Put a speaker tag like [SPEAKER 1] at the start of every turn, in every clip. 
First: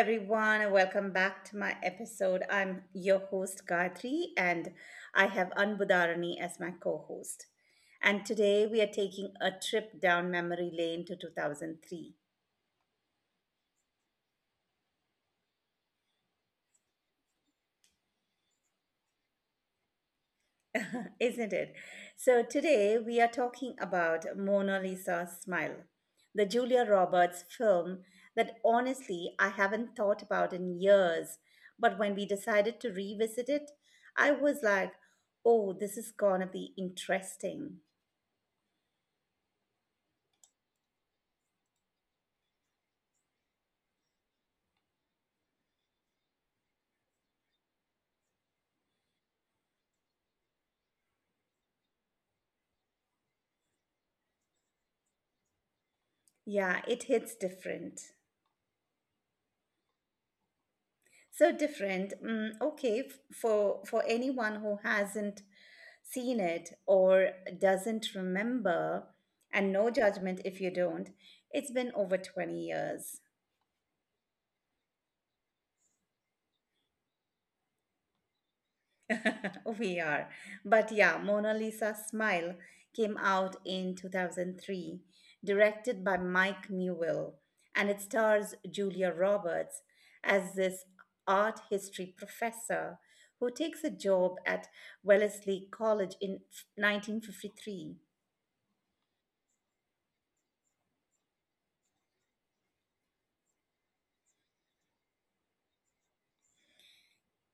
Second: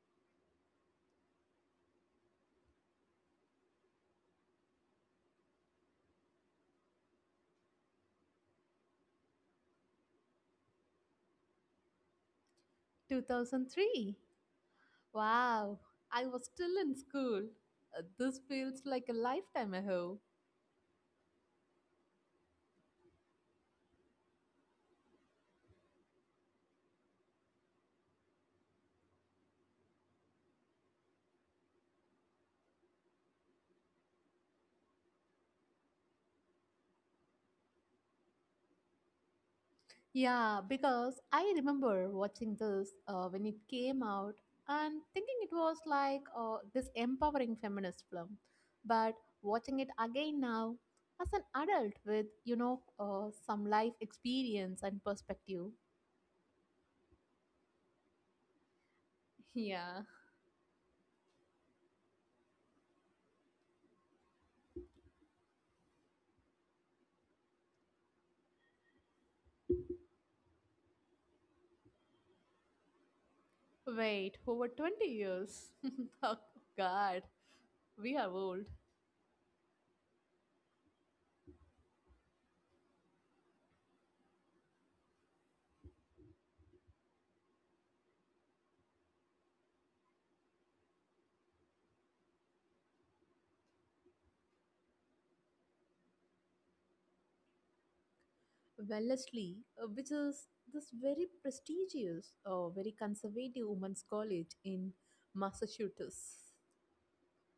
[SPEAKER 1] everyone, and welcome back to my episode. I'm your host, Gayatri, and I have Anbudarani as my co host. And today we are taking a trip down memory lane to 2003.
[SPEAKER 2] 2003. Wow, I was still in school. This feels like a lifetime ago.
[SPEAKER 1] Isn't it? So, today we are talking about Mona Lisa's Smile, the Julia Roberts film that honestly I haven't thought about in years. But when we decided to revisit it, I was like, oh, this is gonna be interesting.
[SPEAKER 2] Yeah, because I remember watching this when it came out and thinking it was like this empowering feminist film. But watching it again now as an adult with, some life experience and perspective.
[SPEAKER 1] Yeah, it hits different.
[SPEAKER 2] Yeah,
[SPEAKER 1] So different. Okay, for anyone who hasn't seen it or doesn't remember, and no judgment if you don't, it's been over 20 years.
[SPEAKER 2] wait, over 20 years. Oh, God, we are old.
[SPEAKER 1] We are. But yeah, Mona Lisa's Smile came out in 2003, directed by Mike Newell, and it stars Julia Roberts as this art history professor who takes a job at Wellesley College in 1953.
[SPEAKER 2] Wellesley, which is this very prestigious, very conservative women's college in Massachusetts.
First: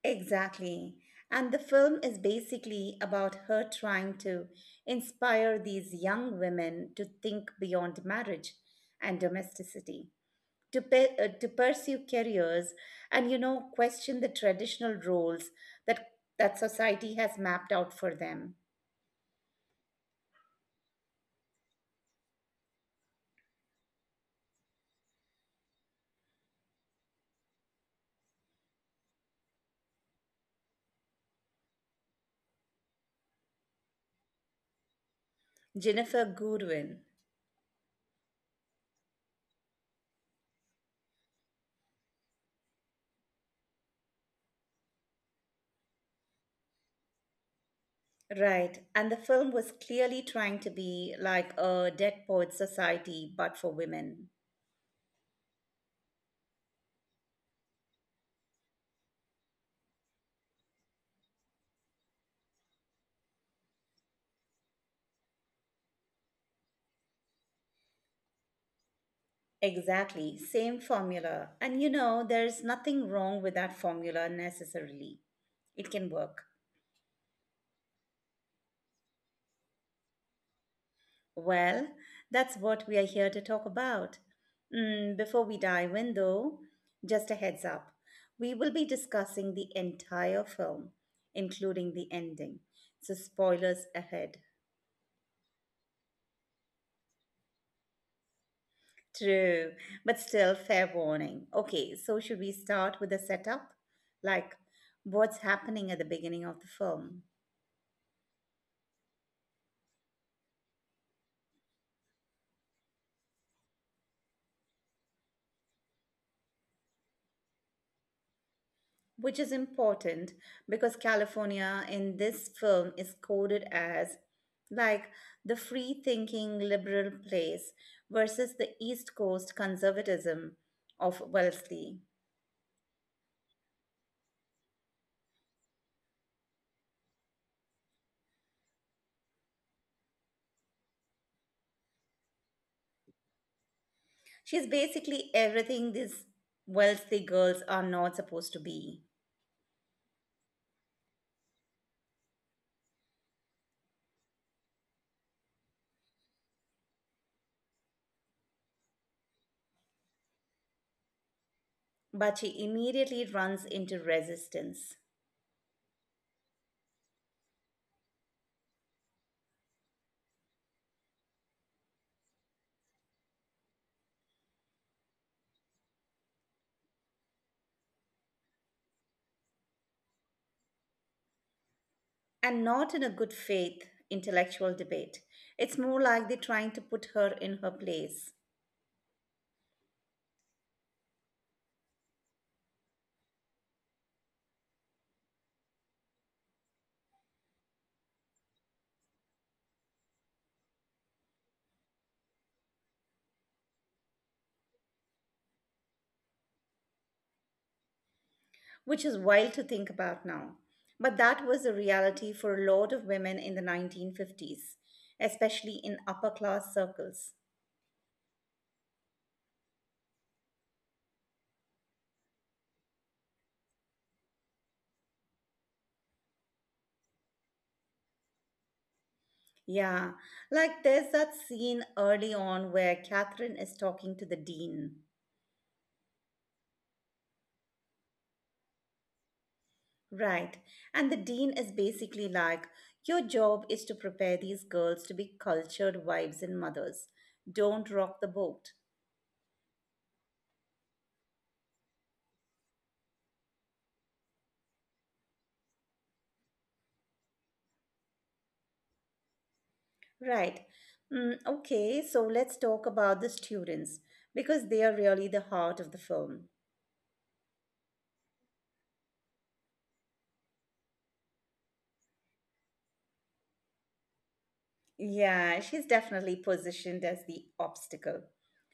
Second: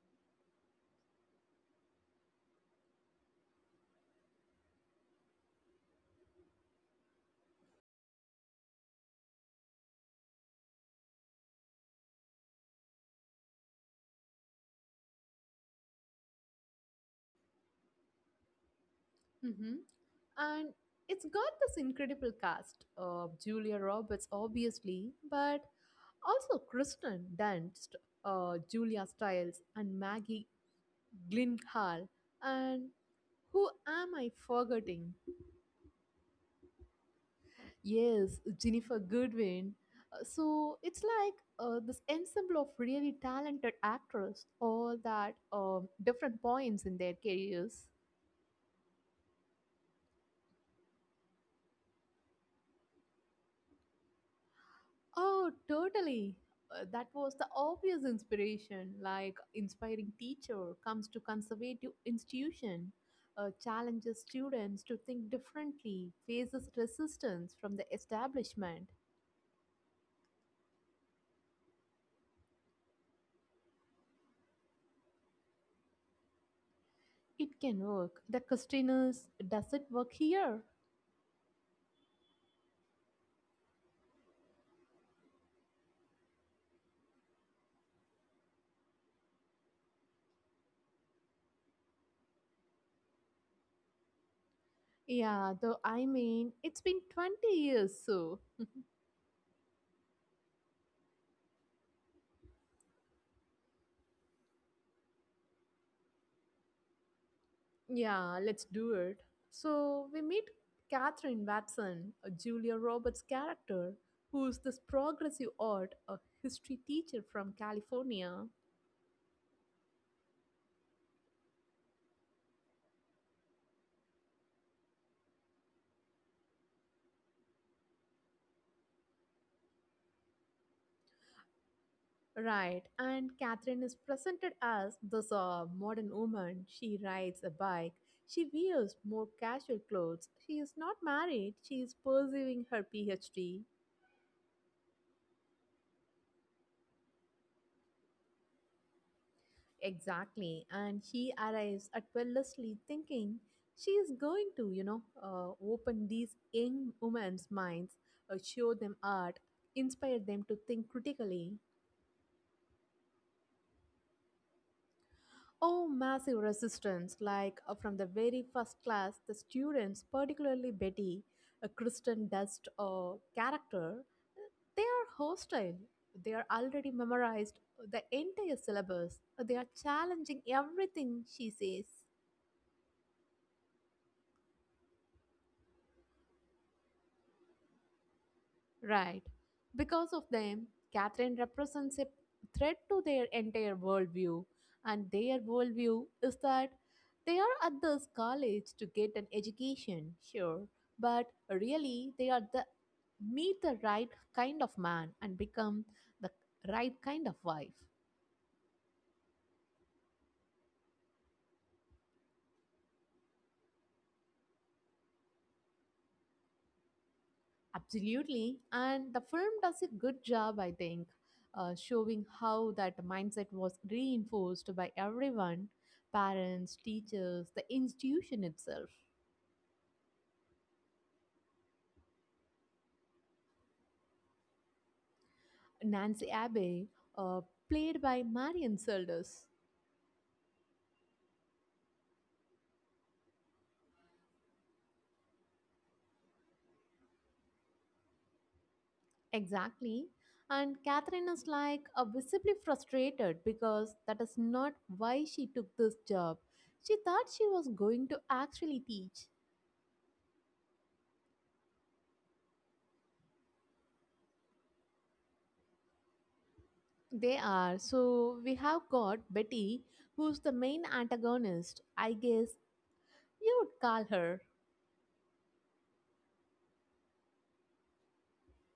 [SPEAKER 1] Exactly. And the film is basically about her trying to inspire these young women to think beyond marriage and domesticity. To, to pursue careers, and you know, question the traditional roles that society has mapped out for them.
[SPEAKER 2] Hmm. And it's got this incredible cast of Julia Roberts, obviously, but also Kristen Dunst, Julia Stiles, and Maggie Gyllenhaal. And who am I forgetting?
[SPEAKER 1] Jennifer Goodwin.
[SPEAKER 2] Yes, Jennifer Goodwin. So it's like this ensemble of really talented actors, all that different points in their careers.
[SPEAKER 1] Right, and the film was clearly trying to be like a Dead Poet Society but for women.
[SPEAKER 2] Oh, totally. That was the obvious inspiration, like inspiring teacher comes to conservative institution, challenges students to think differently, faces resistance from the establishment.
[SPEAKER 1] Exactly, same formula, and you know, there's nothing wrong with that formula necessarily. It can work.
[SPEAKER 2] It can work. The question is, does it work here?
[SPEAKER 1] Well, that's what we are here to talk about. Before we dive in, though, just a heads up, we will be discussing the entire film, including the ending. So, spoilers ahead.
[SPEAKER 2] Yeah, though I mean, it's been 20 years, so
[SPEAKER 1] True, but still, fair warning. Okay, so should we start with the setup? Like, what's happening at the beginning of the film?
[SPEAKER 2] yeah, let's do it. So we meet Catherine Watson, a Julia Roberts character, who's this progressive art, a history teacher from California.
[SPEAKER 1] Which is important because California in this film is coded as like the free thinking liberal place versus the East Coast conservatism of Wellesley.
[SPEAKER 2] Right, and Catherine is presented as this modern woman. She rides a bike. She wears more casual clothes. She is not married. She is pursuing her PhD.
[SPEAKER 1] She's basically everything these Wellesley girls are not supposed to be,
[SPEAKER 2] Exactly. And he arrives at Wellesley thinking she is going to, open these young women's minds, show them art, inspire them to think critically.
[SPEAKER 1] but she immediately runs into resistance,
[SPEAKER 2] Oh, massive resistance. Like from the very first class, the students, particularly Betty, a Kristen Dust character, they are hostile. They are already memorized the entire syllabus. They are challenging everything she says.
[SPEAKER 1] and not in a good faith intellectual debate. It's more like they're trying to put her in her place.
[SPEAKER 2] Right. Because of them, Catherine represents a threat to their entire worldview. And their worldview is that they are at this college to get an education, sure, but really they are the meet the right kind of man and become the right kind of wife.
[SPEAKER 1] Which is wild to think about now. But that was the reality for a lot of women in the 1950s, especially in upper class circles.
[SPEAKER 2] Absolutely. And the film does a good job, I think, showing how that mindset was reinforced by everyone parents, teachers, the institution itself.
[SPEAKER 1] Yeah, like there's that scene early on where Catherine is talking to the dean.
[SPEAKER 2] Nancy Abbey, uh, played by Marion Seldes.
[SPEAKER 1] Right, and the dean is basically like, your job is to prepare these girls to be cultured wives and mothers. Don't rock the boat.
[SPEAKER 2] Exactly. And Catherine is like visibly frustrated because that is not why she took this job. She thought she was going to actually teach.
[SPEAKER 1] Right. Okay, so let's talk about the students because they are really the heart of the film.
[SPEAKER 2] They are. So we have got Betty, who's the main antagonist. I guess you would call her.
[SPEAKER 1] Yeah, she's definitely positioned as the obstacle.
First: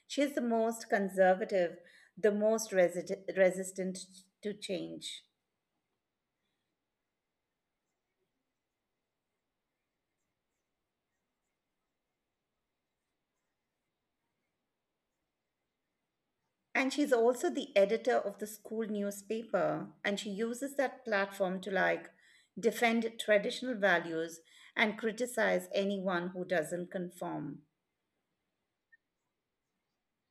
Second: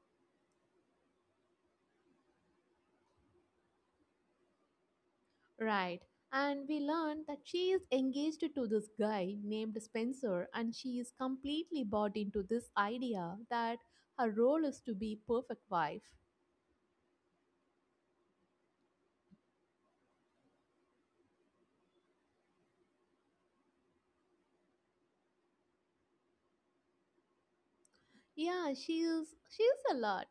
[SPEAKER 1] She's the most conservative, the most resistant to change.
[SPEAKER 2] Right. And we learn that she is engaged to this guy named Spencer, and she is completely bought into this idea that her role is to be perfect wife.
[SPEAKER 1] And she's also the editor of the school newspaper. And she uses that platform to like defend traditional values and criticize anyone who doesn't conform.
[SPEAKER 2] Yeah, she is a lot.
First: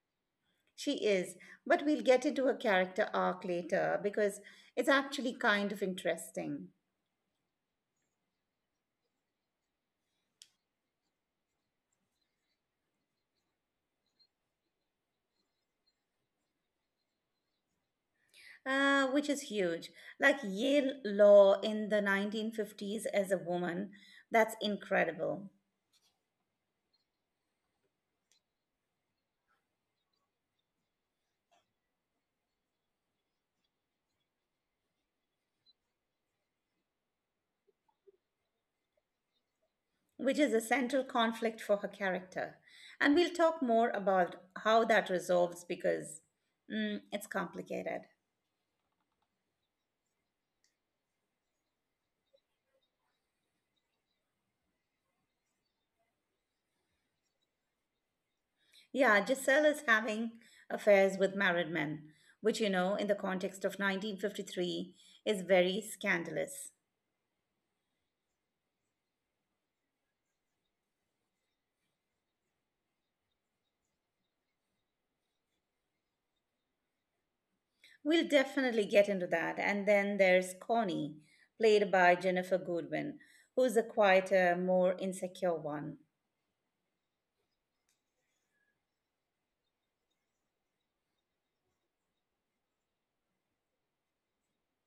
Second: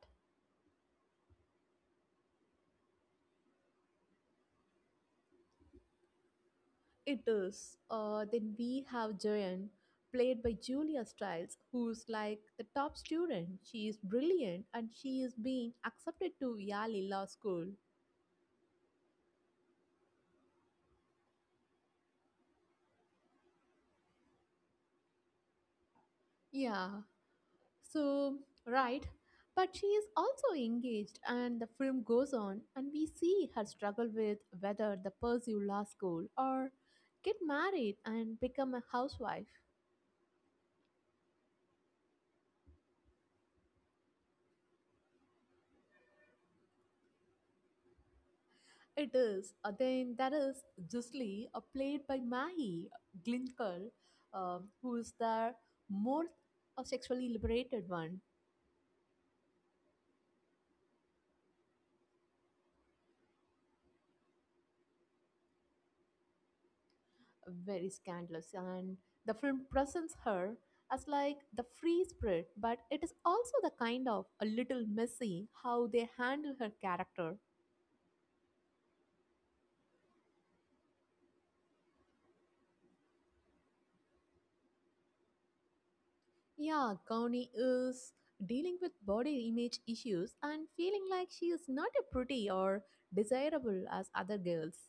[SPEAKER 1] She is, but we'll get into her character arc later because it's actually kind of interesting.
[SPEAKER 2] It is. Then we have Jayan, played by Julia Stiles, who's like the top student. She is brilliant and she is being accepted to Yale Law School.
[SPEAKER 1] Which is huge. Like Yale Law in the 1950s as a woman, that's incredible.
[SPEAKER 2] Yeah, so, right. But she is also engaged, and the film goes on, and we see her struggle with whether to pursue law school or get married and become a housewife.
[SPEAKER 1] Which is a central conflict for her character. And we'll talk more about how that resolves because it's complicated.
[SPEAKER 2] It is. Then there is Jusli, played by Mahi Glinker, who is the more sexually liberated one,
[SPEAKER 1] Yeah, Giselle is having affairs with married men, which, you know, in the context of 1953, is very scandalous.
[SPEAKER 2] very scandalous. And the film presents her as like the free spirit, but it is also the kind of a little messy how they handle her character.
[SPEAKER 1] We'll definitely get into that. And then there's Connie, played by Jennifer Goodwin, who's a quieter, more insecure one.
[SPEAKER 2] Yeah, Kauni is dealing with body image issues and feeling like she is not a pretty or desirable as other girls.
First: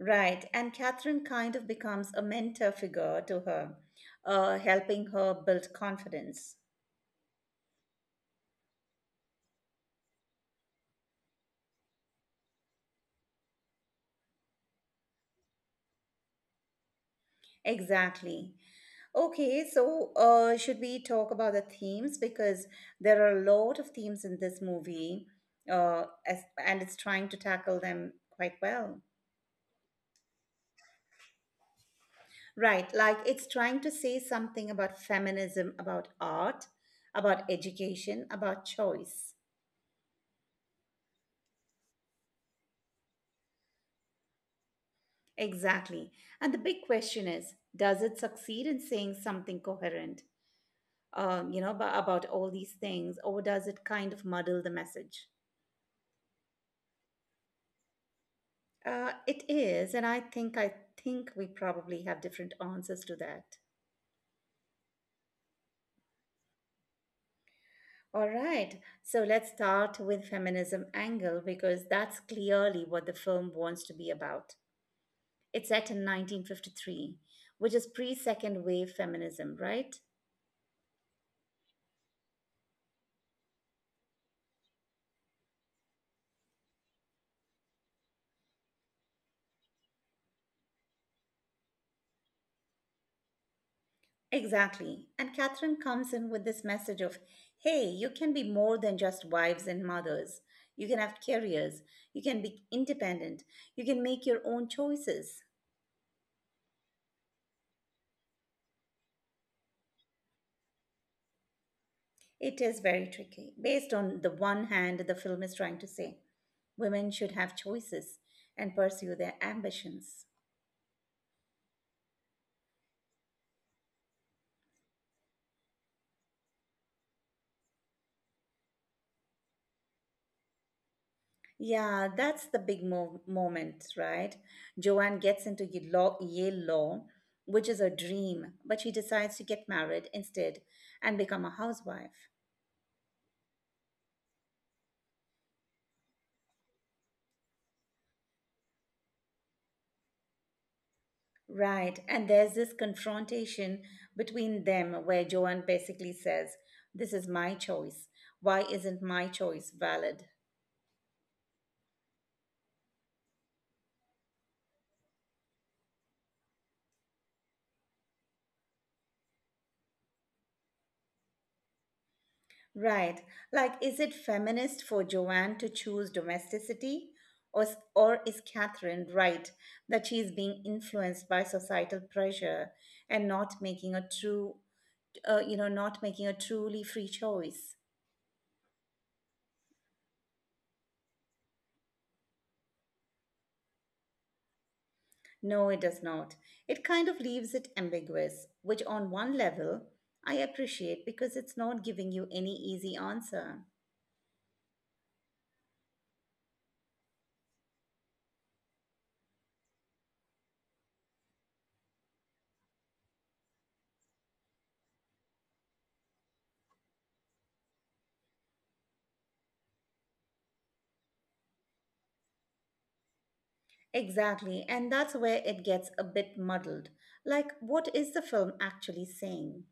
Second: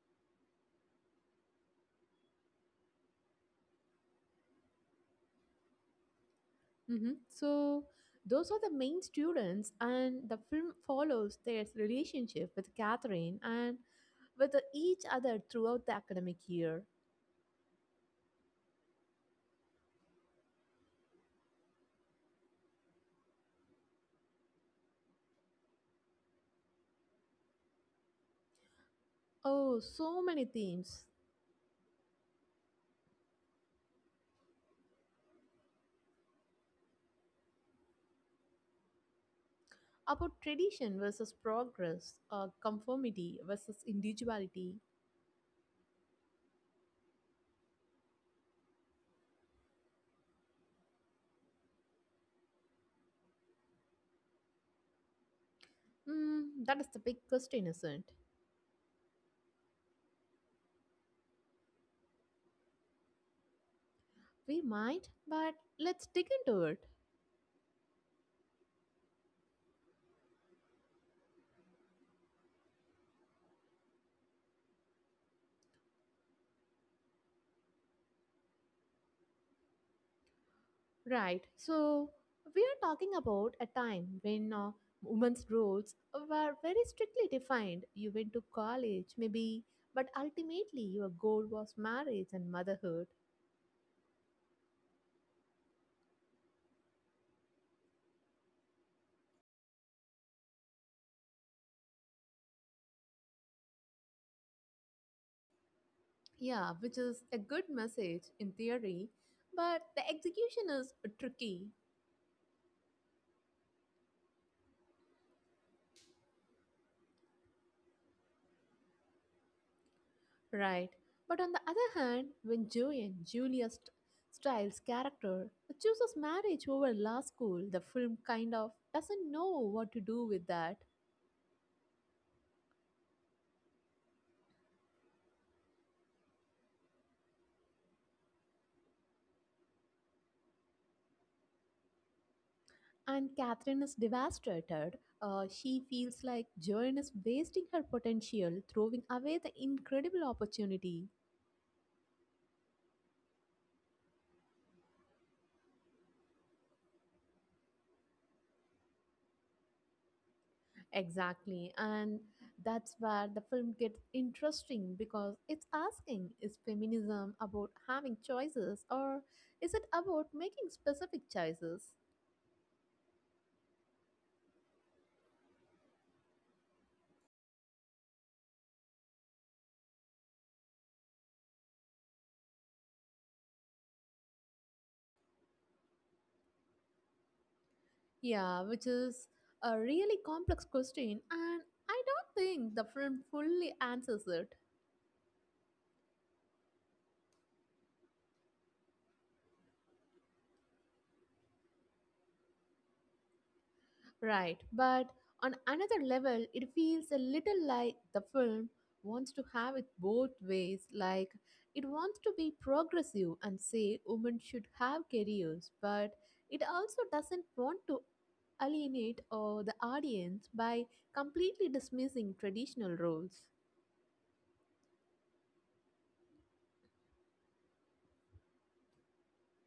[SPEAKER 1] Right, and Catherine kind of becomes a mentor figure to her, helping her build confidence.
[SPEAKER 2] Hmm. So, those are the main students, and the film follows their relationship with Catherine and with each other throughout the academic year.
[SPEAKER 1] Exactly. Okay, so should we talk about the themes? Because there are a lot of themes in this movie, and it's trying to tackle them quite well.
[SPEAKER 2] Oh, so many themes
[SPEAKER 1] Right, like it's trying to say something about feminism, about art, about education, about choice.
[SPEAKER 2] about tradition versus progress, conformity versus individuality.
[SPEAKER 1] Exactly. And the big question is, does it succeed in saying something coherent, you know, about all these things, or does it kind of muddle the message?
[SPEAKER 2] Mm, that is the big question, isn't it?
[SPEAKER 1] It is, and I think we probably have different answers to that.
[SPEAKER 2] We might, but let's dig into it.
[SPEAKER 1] All right, so let's start with feminism angle because that's clearly what the film wants to be about. It's set in 1953, which is pre second wave feminism, right?
[SPEAKER 2] Right. So we are talking about a time when women's roles were very strictly defined. You went to college, maybe, but ultimately your goal was marriage and motherhood.
[SPEAKER 1] Exactly. And Catherine comes in with this message of, hey, you can be more than just wives and mothers. You can have careers. You can be independent. You can make your own choices.
[SPEAKER 2] Yeah, which is a good message in theory, but the execution is tricky.
[SPEAKER 1] It is very tricky. Based on the one hand, the film is trying to say women should have choices and pursue their ambitions.
[SPEAKER 2] Right. But on the other hand, when Joanne, Stiles' character, chooses marriage over law school, the film kind of doesn't know what to do with that.
[SPEAKER 1] Yeah, that's the big moment, right? Joanne gets into Yale Law, which is her dream, but she decides to get married instead and become a housewife.
[SPEAKER 2] And Catherine is devastated. She feels like Joanne is wasting her potential, throwing away the incredible opportunity.
[SPEAKER 1] Right, and there's this confrontation between them where Joanne basically says, this is my choice. Why isn't my choice valid?
[SPEAKER 2] Exactly. And that's where the film gets interesting because it's asking is feminism about having choices or is it about making specific choices?
[SPEAKER 1] Right. Like, is it feminist for Joanne to choose domesticity? Or is Catherine right that she is being influenced by societal pressure and not making a true, not making a truly free choice?
[SPEAKER 2] Yeah, which is a really complex question, and I don't think the film fully answers it.
[SPEAKER 1] No, it does not. It kind of leaves it ambiguous, which on one level I appreciate because it's not giving you any easy answer.
[SPEAKER 2] Right, but on another level, it feels a little like the film wants to have it both ways. Like, it wants to be progressive and say women should have careers, but it also doesn't want to alienate the audience by completely dismissing traditional roles.
[SPEAKER 1] Exactly, and that's where it gets a bit muddled. Like, what is the film actually saying?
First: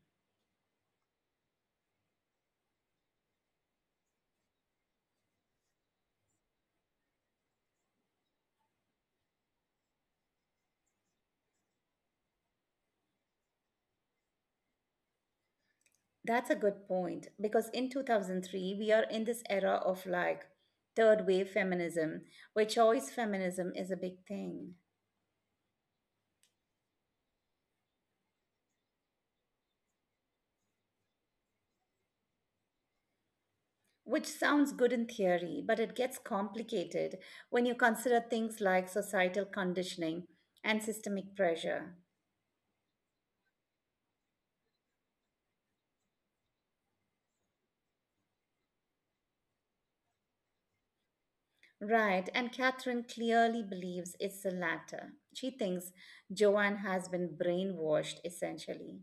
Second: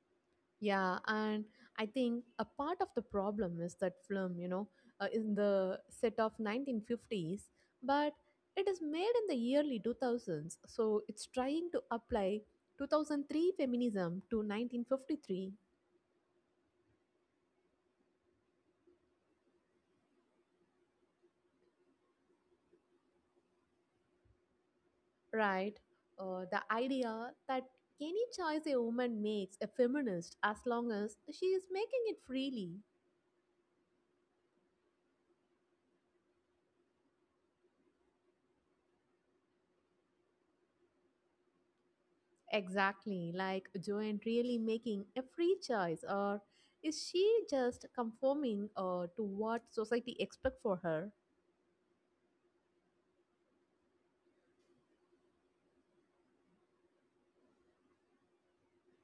[SPEAKER 2] Yeah, and I think a part of the problem is that film, in the set of 1950s, but it is made in the early 2000s, so it's trying to apply 2003 feminism to 1953,
[SPEAKER 1] That's a good point because in 2003 we are in this era of like third wave feminism, where choice feminism is a big thing,
[SPEAKER 2] right? The idea that any choice a woman makes a feminist as long as she is making it freely.
[SPEAKER 1] which sounds good in theory but it gets complicated when you consider things like societal conditioning and systemic pressure.
[SPEAKER 2] Exactly, like Joanne really making a free choice, or is she just conforming to what society expect for her?
[SPEAKER 1] Right, and Catherine clearly believes it's the latter. She thinks Joanne has been brainwashed essentially.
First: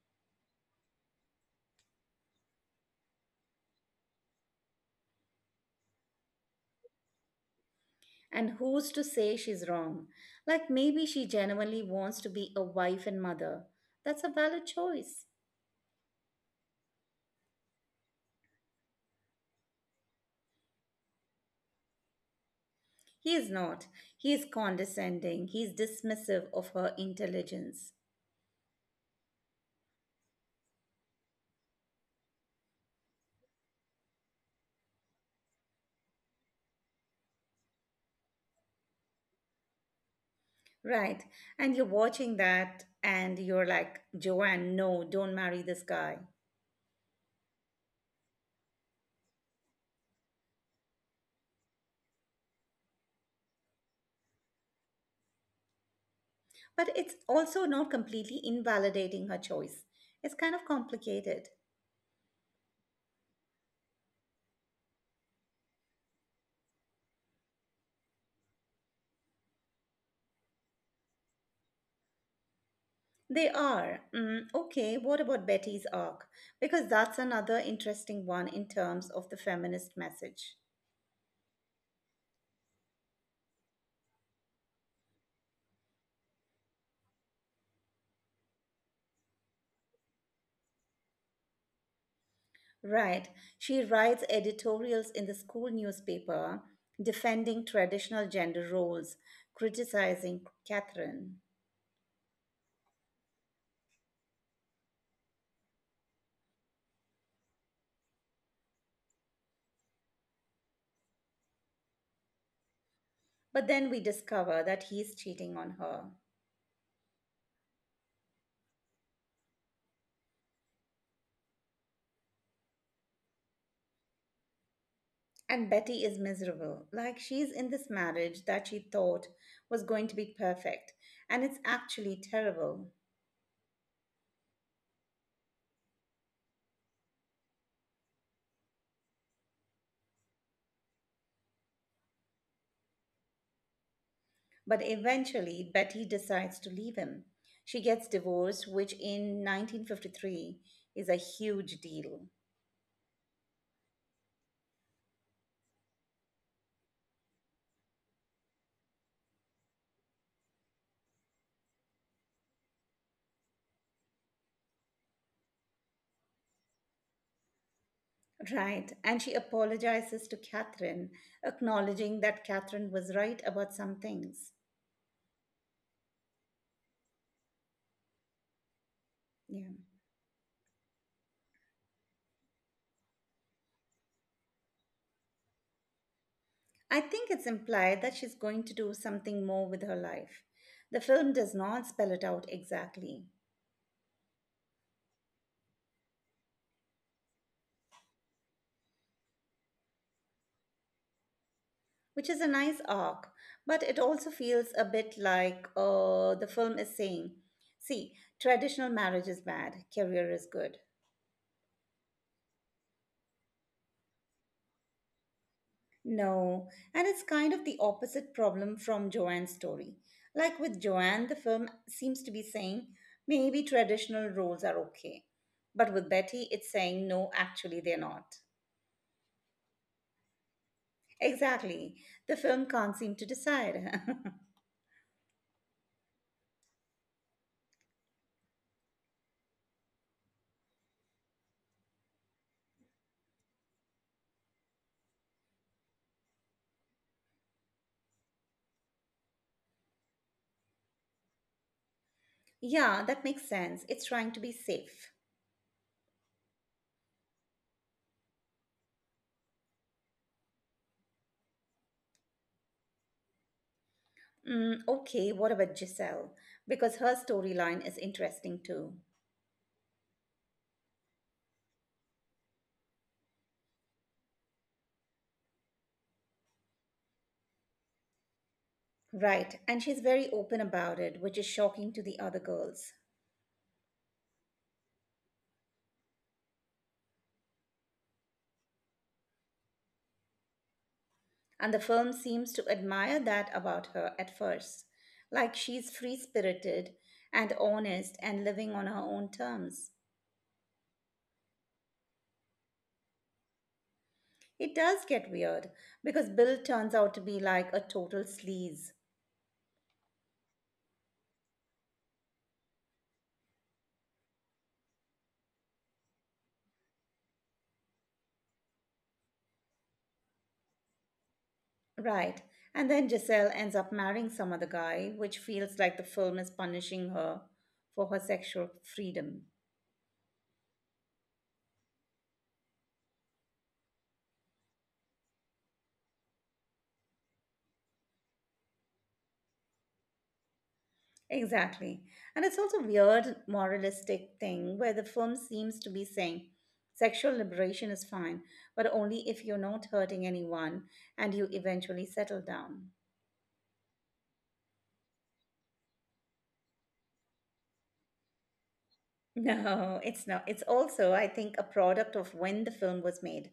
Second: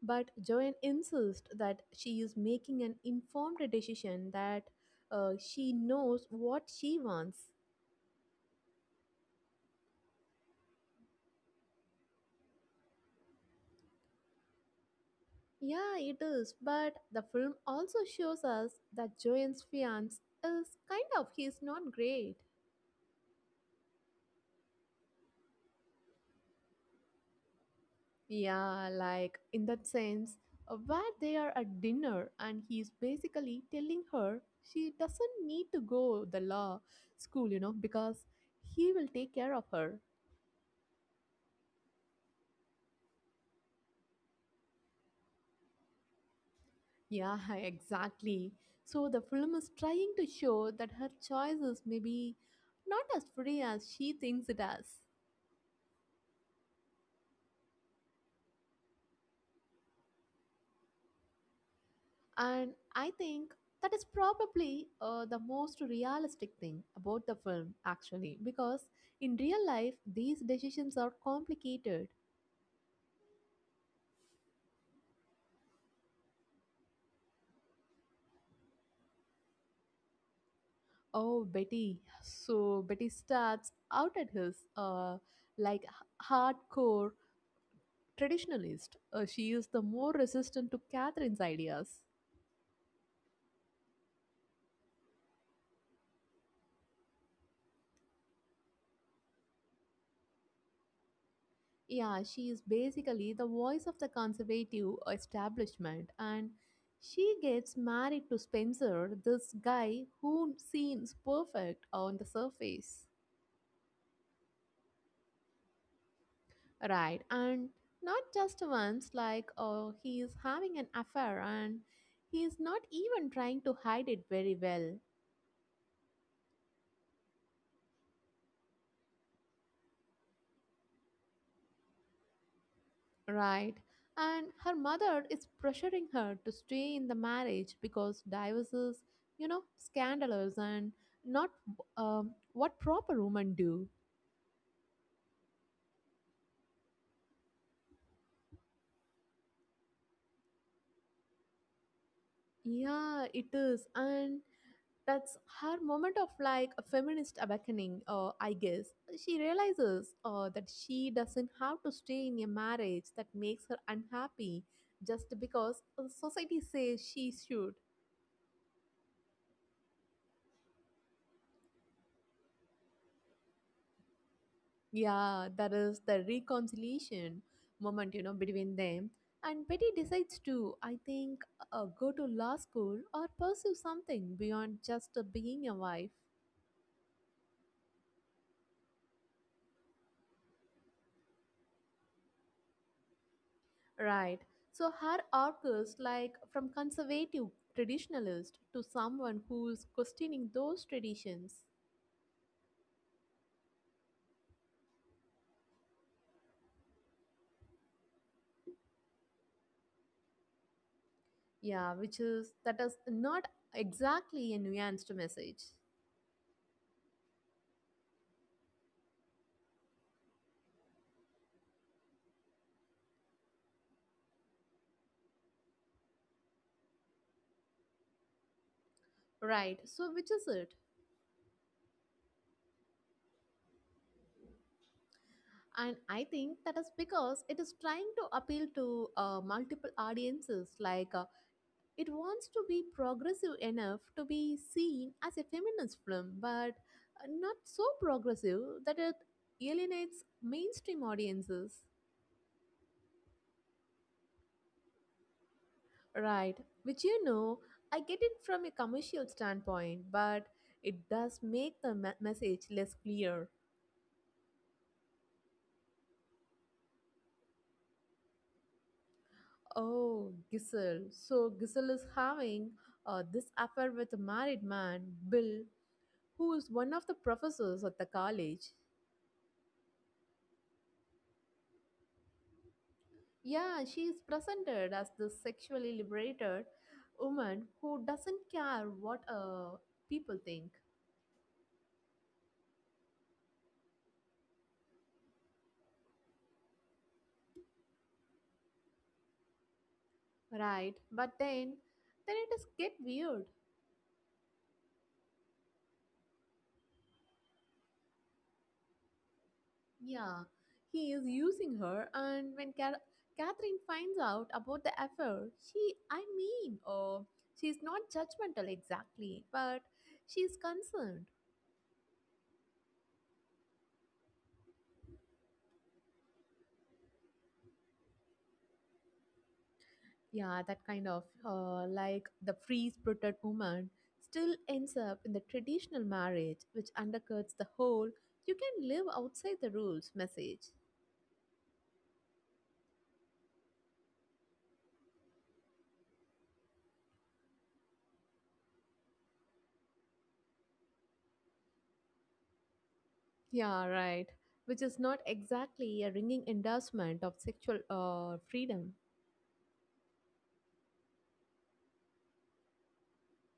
[SPEAKER 2] But Joanne insists that she is making an informed decision that she knows what she wants.
[SPEAKER 1] And who's to say she's wrong? Like maybe she genuinely wants to be a wife and mother. That's a valid choice.
[SPEAKER 2] Yeah, it is, but the film also shows us that Joanne's fiance is kind of, he's not great.
[SPEAKER 1] He is not. He is condescending. He is dismissive of her intelligence.
[SPEAKER 2] Yeah, like in that sense, where they are at dinner and he's basically telling her she doesn't need to go the law school, you know, because he will take care of her.
[SPEAKER 1] Right. And you're watching that and you're like, Joanne, no, don't marry this guy.
[SPEAKER 2] Yeah, exactly. So the film is trying to show that her choices may be not as free as she thinks it as.
[SPEAKER 1] But it's also not completely invalidating her choice. It's kind of complicated.
[SPEAKER 2] And I think that is probably the most realistic thing about the film, actually, because in real life, these decisions are complicated.
[SPEAKER 1] They are. Okay, what about Betty's arc? Because that's another interesting one in terms of the feminist message.
[SPEAKER 2] Oh, Betty. So, Betty starts out at his like hardcore traditionalist. She is the more resistant to Catherine's ideas.
[SPEAKER 1] Right, she writes editorials in the school newspaper defending traditional gender roles, criticizing Catherine.
[SPEAKER 2] Yeah, she is basically the voice of the conservative establishment, and she gets married to Spencer, this guy who seems perfect on the surface.
[SPEAKER 1] But then we discover that he's cheating on her.
[SPEAKER 2] Right, and not just once, like he is having an affair and he is not even trying to hide it very well.
[SPEAKER 1] And Betty is miserable, like she's in this marriage that she thought was going to be perfect, and it's actually terrible.
[SPEAKER 2] Right. And her mother is pressuring her to stay in the marriage because divorces, you know, scandalous and not what proper women do.
[SPEAKER 1] But eventually, Betty decides to leave him. She gets divorced, which in 1953 is a huge deal.
[SPEAKER 2] Yeah, it is. And that's her moment of like a feminist awakening, I guess. She realizes that she doesn't have to stay in a marriage that makes her unhappy just because society says she should.
[SPEAKER 1] Right, and she apologizes to Catherine, acknowledging that Catherine was right about some things.
[SPEAKER 2] Yeah, that is the reconciliation moment, you know, between them. And
[SPEAKER 1] Yeah.
[SPEAKER 2] Betty decides to, I think, go to law school or pursue something beyond just being a wife.
[SPEAKER 1] I think it's implied that she's going to do something more with her life. The film does not spell it out exactly.
[SPEAKER 2] Right. So her arc is like from conservative traditionalist to someone who's questioning those traditions.
[SPEAKER 1] Which is a nice arc, but it also feels a bit like the film is saying, see, traditional marriage is bad, career is good.
[SPEAKER 2] Yeah, which is that is not exactly a nuanced message.
[SPEAKER 1] No, and it's kind of the opposite problem from Joanne's story. Like with Joanne, the film seems to be saying maybe traditional roles are okay. But with Betty, it's saying no, actually, they're not.
[SPEAKER 2] Right. So which is it?
[SPEAKER 1] Exactly. The film can't seem to decide.
[SPEAKER 2] And I think that is because it is trying to appeal to multiple audiences like it wants to be progressive enough to be seen as a feminist film but not so progressive that it alienates mainstream audiences
[SPEAKER 1] Yeah, that makes sense. It's trying to be safe.
[SPEAKER 2] right which you know I get it from a commercial standpoint but it does make the message less clear.
[SPEAKER 1] Okay, what about Giselle? Because her storyline is interesting too.
[SPEAKER 2] Oh, Giselle. So Giselle is having this affair with a married man, Bill, who is one of the professors at the college.
[SPEAKER 1] Right, and she's very open about it, which is shocking to the other girls.
[SPEAKER 2] Yeah, she is presented as the sexually liberated woman who doesn't care what people think,
[SPEAKER 1] And the film seems to admire that about her at first. Like she's free spirited and honest and living on her own terms.
[SPEAKER 2] right? But then it is get weird.
[SPEAKER 1] It does get weird because Bill turns out to be like a total sleaze.
[SPEAKER 2] Yeah, he is using her, and when Catherine finds out about the affair, she, I mean, oh, she is not judgmental exactly, but she is concerned.
[SPEAKER 1] Right, and then Giselle ends up marrying some other guy, which feels like the film is punishing her for her sexual freedom.
[SPEAKER 2] Yeah, that kind of like the free spirited woman still ends up in the traditional marriage which undercuts the whole you can live outside the rules message.
[SPEAKER 1] Exactly. And it's also a weird moralistic thing where the film seems to be saying sexual liberation is fine, but only if you're not hurting anyone and you eventually settle down.
[SPEAKER 2] Yeah, right, which is not exactly a ringing endorsement of sexual freedom.
[SPEAKER 1] No, it's not. It's also, I think, a product of when the film was made.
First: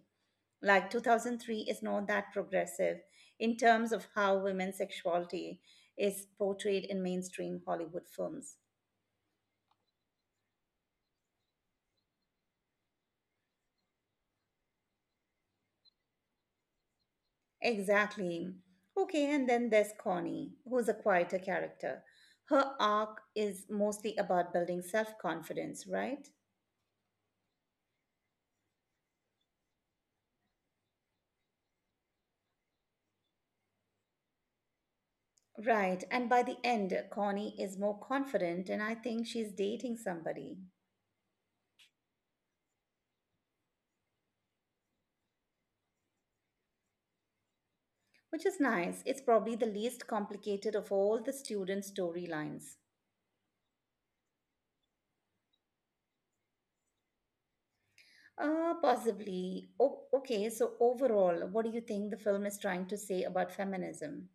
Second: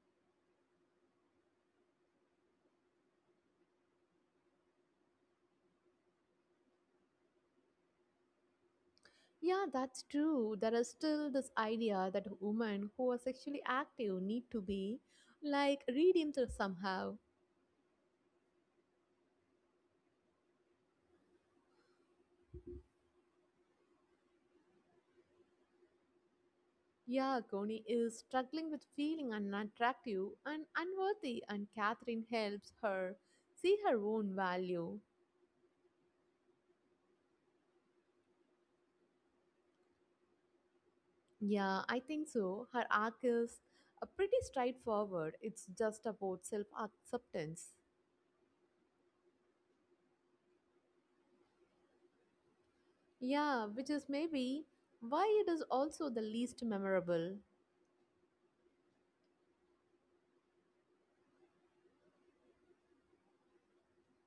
[SPEAKER 1] Like 2003 is not that progressive in terms of how women's sexuality is portrayed in mainstream Hollywood films.
[SPEAKER 2] Yeah, that's true, there is still this idea that women who are sexually active need to be like redeemed somehow.
[SPEAKER 1] Exactly. Okay, and then there's Connie, who's a quieter character. Her arc is mostly about building self confidence, right?
[SPEAKER 2] Yeah, Connie is struggling with feeling unattractive and unworthy, and Catherine helps her see her own value.
[SPEAKER 1] Right, and by the end, Connie is more confident, and I think she's dating somebody,
[SPEAKER 2] Yeah, I think so. Her arc is pretty straightforward, it's just about self acceptance.
[SPEAKER 1] which is nice. It's probably the least complicated of all the student storylines.
[SPEAKER 2] Yeah, which is maybe why it is also the least memorable.
[SPEAKER 1] Possibly. Okay, so overall, what do you think the film is trying to say about feminism?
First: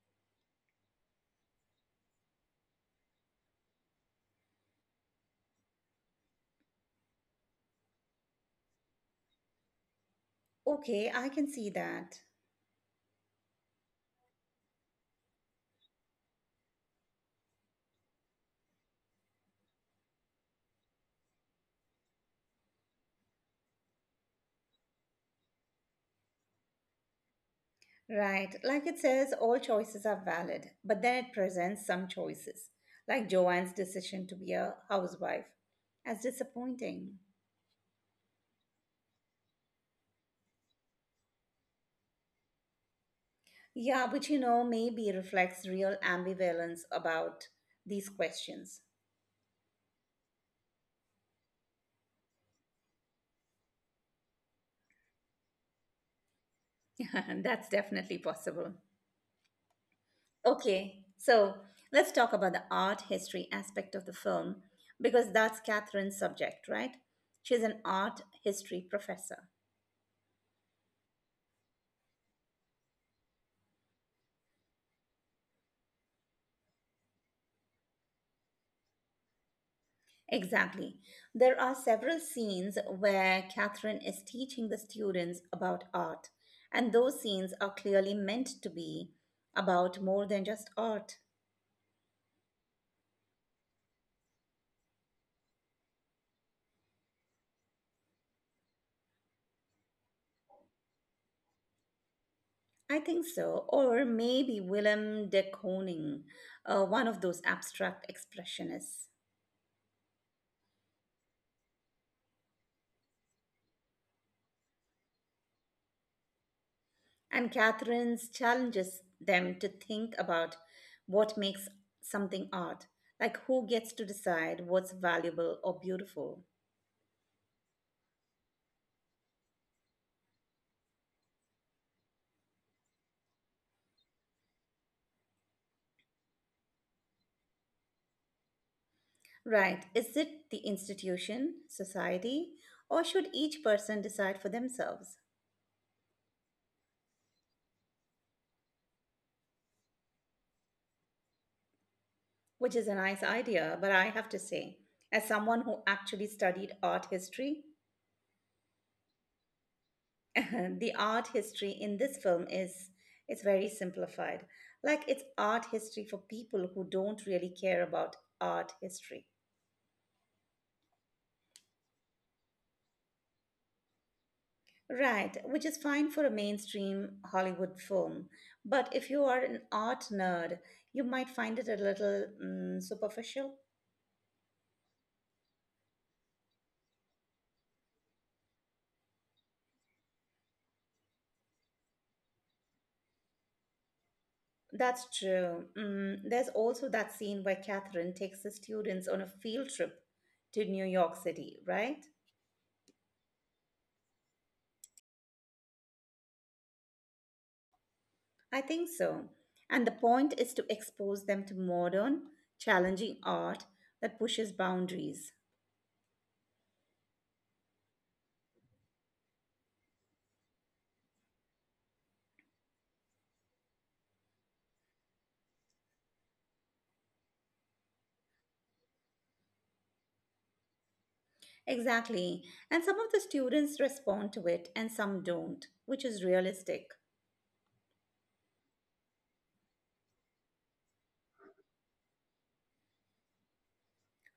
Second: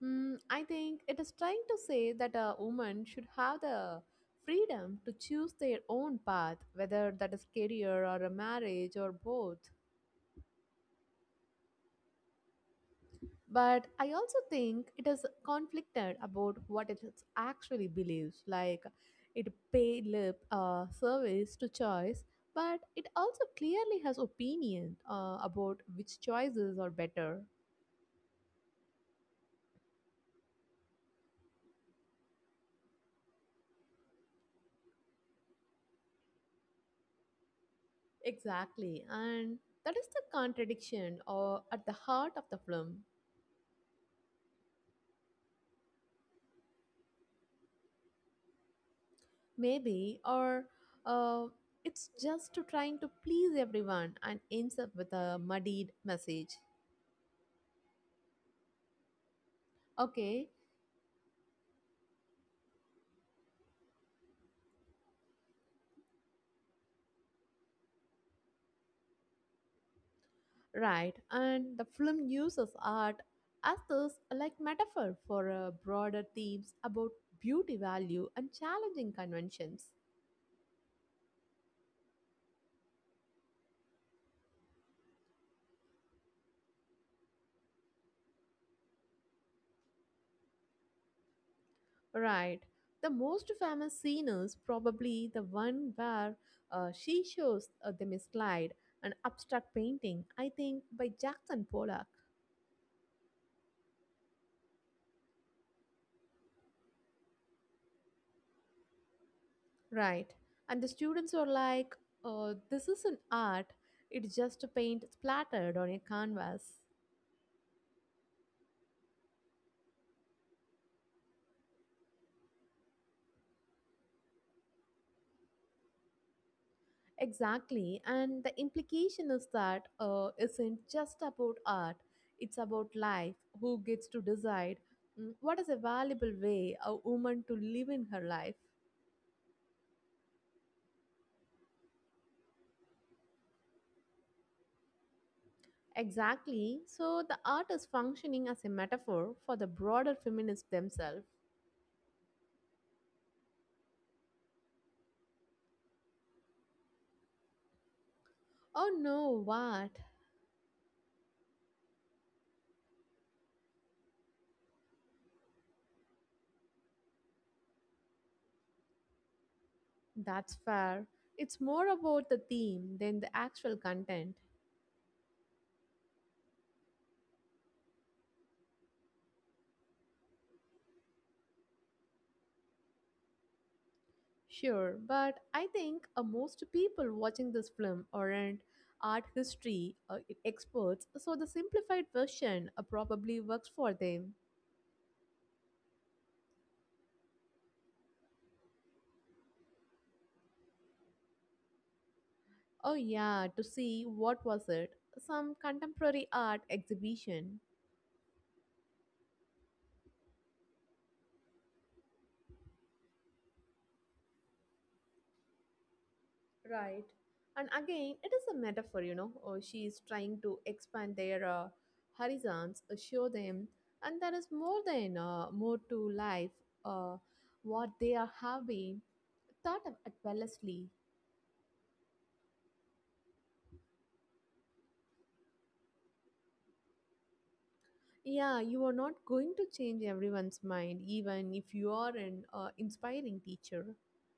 [SPEAKER 2] Hmm, I think it is trying to say that a woman should have the freedom to choose their own path, whether that is career or a marriage or both.
[SPEAKER 1] Okay, I can see that.
[SPEAKER 2] But I also think it is conflicted about what it is actually believes. Like it pay lip service to choice, but it also clearly has opinion about which choices are better.
[SPEAKER 1] Right. Like it says, all choices are valid, but then it presents some choices, like Joanne's decision to be a housewife, as disappointing.
[SPEAKER 2] Exactly, and that is the contradiction or at the heart of the film,
[SPEAKER 1] Yeah, which you know maybe reflects real ambivalence about these questions.
[SPEAKER 2] maybe, or uh, it's just to trying to please everyone and ends up with a muddied message.
[SPEAKER 1] That's definitely possible.
[SPEAKER 2] Okay.
[SPEAKER 1] Okay, so let's talk about the art history aspect of the film because that's Catherine's subject, right? She's an art history professor.
[SPEAKER 2] Right, and the film uses art as this like metaphor for broader themes about beauty value and challenging conventions.
[SPEAKER 1] Exactly. There are several scenes where Catherine is teaching the students about art, and those scenes are clearly meant to be about more than just art.
[SPEAKER 2] Right, the most famous scene is probably the one where she shows the misglide, an abstract painting, I think, by Jackson Pollock.
[SPEAKER 1] I think so. Or maybe Willem de Kooning, one of those abstract expressionists.
[SPEAKER 2] Right, and the students are like, "This isn't art; it's just a paint splattered on a canvas."
[SPEAKER 1] And Catherine's challenges them to think about what makes something art, like who gets to decide what's valuable or beautiful.
[SPEAKER 2] Exactly, and the implication is that isn't just about art; it's about life. Who gets to decide what is a valuable way a woman to live in her life?
[SPEAKER 1] Right. Is it the institution, society, or should each person decide for themselves?
[SPEAKER 2] Exactly. So the art is functioning as a metaphor for the broader feminists themselves.
[SPEAKER 1] Which is a nice idea, but I have to say, as someone who actually studied art history,
[SPEAKER 2] Oh no, what?
[SPEAKER 1] the art history in this film is it's very simplified. Like it's art history for people who don't really care about art history.
[SPEAKER 2] That's fair. It's more about the theme than the actual content.
[SPEAKER 1] Right, which is fine for a mainstream Hollywood film. But if you are an art nerd, you might find it a little superficial.
[SPEAKER 2] Sure, but I think most people watching this film aren't art history experts, so the simplified version probably works for them.
[SPEAKER 1] That's true. There's also that scene where Catherine takes the students on a field trip to New York City, right?
[SPEAKER 2] Oh, yeah, to see what was it? Some contemporary art exhibition.
[SPEAKER 1] I think so. And the point is to expose them to modern, challenging art that pushes boundaries.
[SPEAKER 2] Right. And again, it is a metaphor, you know. Or she is trying to expand their horizons, show them, and there is more than more to life uh, what they are having thought of at Wellesley.
[SPEAKER 1] Exactly. And some of the students respond to it and some don't, which is realistic.
[SPEAKER 2] Yeah, you are not going to change everyone's mind, even if you are an inspiring teacher.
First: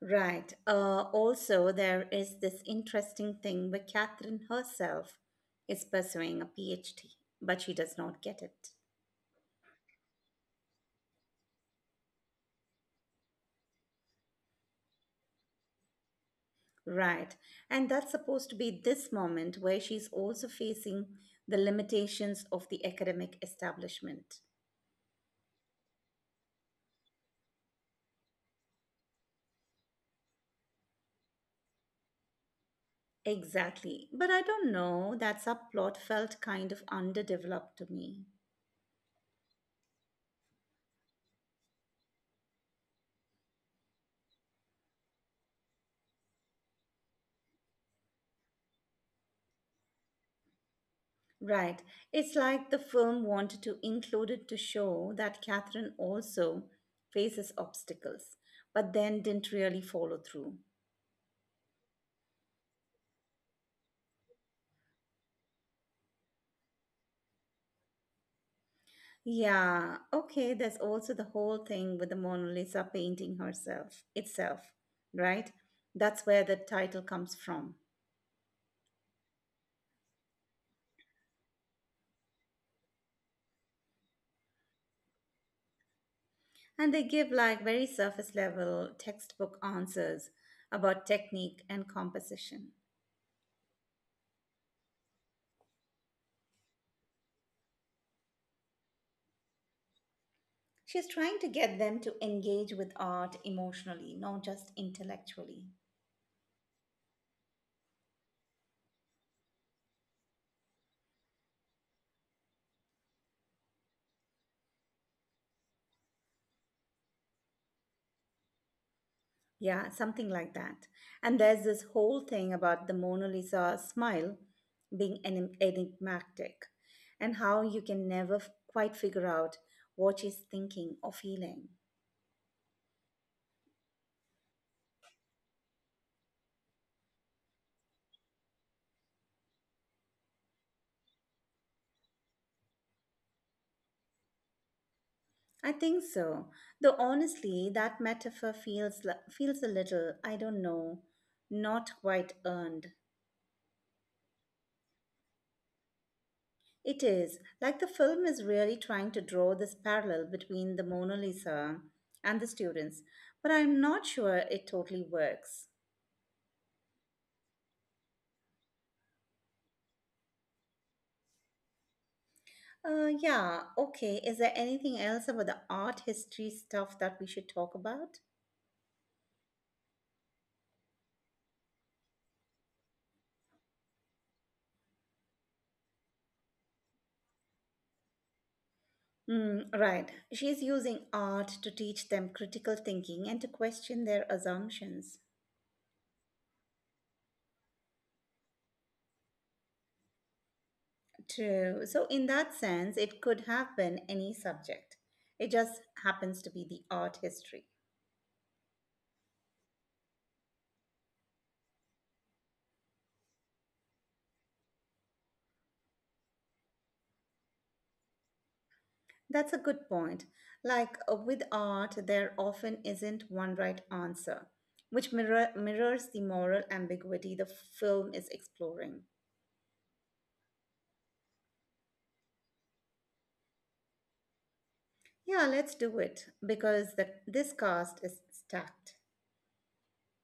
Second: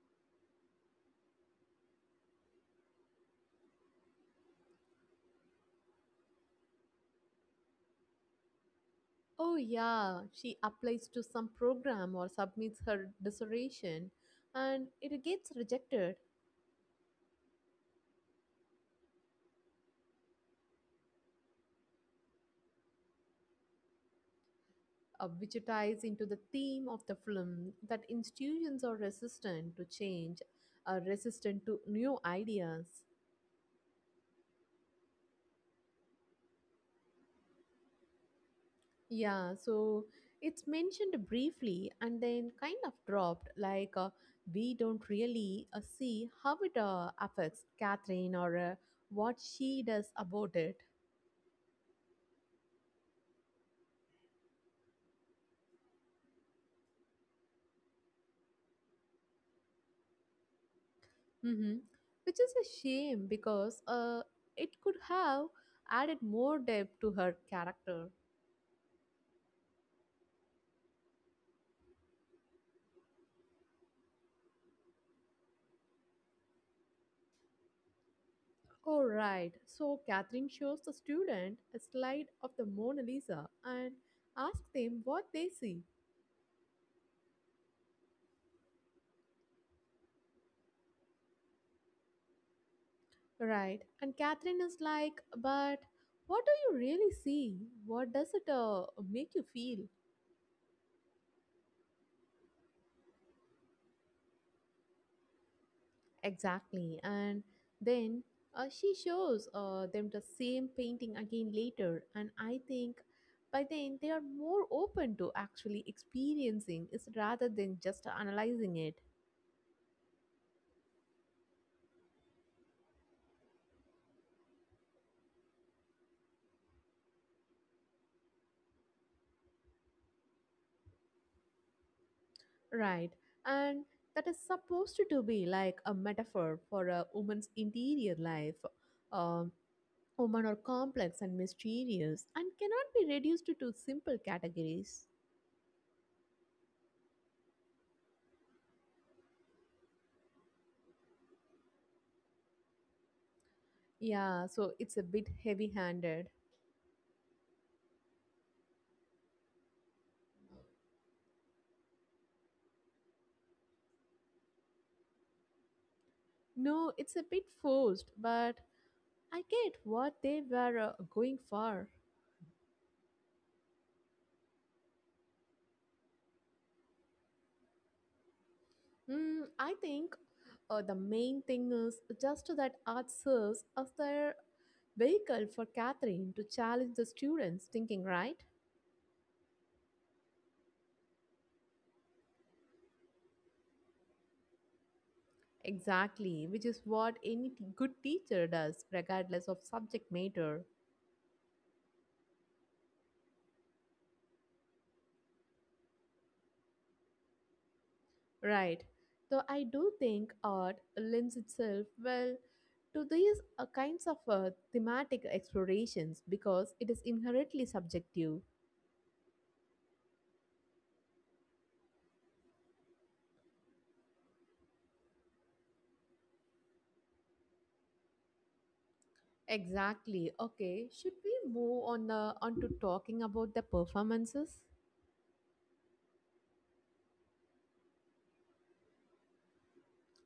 [SPEAKER 1] Right. Also, there is this interesting thing where Catherine herself is pursuing a PhD, but she does not get it.
[SPEAKER 2] Oh, yeah, she applies to some program or submits her dissertation, and it gets rejected,
[SPEAKER 1] Right. And that's supposed to be this moment where she's also facing the limitations of the academic establishment.
[SPEAKER 2] which ties into the theme of the film that institutions are resistant to change, are resistant to new ideas.
[SPEAKER 1] Exactly. But I don't know, that subplot felt kind of underdeveloped to me.
[SPEAKER 2] Yeah, so it's mentioned briefly and then kind of dropped. Like, we don't really see how it affects Catherine or what she does about it.
[SPEAKER 1] Right. It's like the film wanted to include it to show that Catherine also faces obstacles, but then didn't really follow through.
[SPEAKER 2] hmm Which is a shame because it could have added more depth to her character.
[SPEAKER 1] Yeah, okay, there's also the whole thing with the Mona Lisa painting herself itself, right? That's where the title comes from.
[SPEAKER 2] All right, so Catherine shows the student a slide of the Mona Lisa and asks them what they see.
[SPEAKER 1] And they give like very surface level textbook answers about technique and composition.
[SPEAKER 2] Right. And Catherine is like, but what do you really see? What does it make you feel?
[SPEAKER 1] She's trying to get them to engage with art emotionally, not just intellectually.
[SPEAKER 2] Exactly. And then she shows them the same painting again later. And I think by then they are more open to actually experiencing it rather than just analyzing it.
[SPEAKER 1] Yeah, something like that. And there's this whole thing about the Mona Lisa smile being enigmatic and how you can never quite figure out what she's thinking or feeling.
[SPEAKER 2] Right. And that is supposed to be like a metaphor for a woman's interior life. Um, Women are complex and mysterious and cannot be reduced to two simple categories.
[SPEAKER 1] I think so. Though honestly, that metaphor feels a little, I don't know, not quite earned.
[SPEAKER 2] Yeah, so it's a bit heavy handed.
[SPEAKER 1] It is like the film is really trying to draw this parallel between the Mona Lisa and the students, but I'm not sure it totally works.
[SPEAKER 2] No, it's a bit forced, but I get what they were going for.
[SPEAKER 1] Yeah, okay. Is there anything else about the art history stuff that we should talk about?
[SPEAKER 2] Hmm, I think the main thing is just that art serves as their vehicle for Catherine to challenge the students' thinking, right?
[SPEAKER 1] Right. She's using art to teach them critical thinking and to question their assumptions.
[SPEAKER 2] Exactly, which is what any good teacher does, regardless of subject matter.
[SPEAKER 1] True. So, in that sense, it could have been any subject. It just happens to be the art history.
[SPEAKER 2] Right. Though I do think art lends itself well to these kinds of thematic explorations because it is inherently subjective.
[SPEAKER 1] That's a good point. Like with art, there often isn't one right answer, which mirrors the moral ambiguity the film is exploring.
[SPEAKER 2] Exactly. Okay. Should we move on to talking about the performances?
[SPEAKER 1] Yeah, let's do it because this cast is stacked.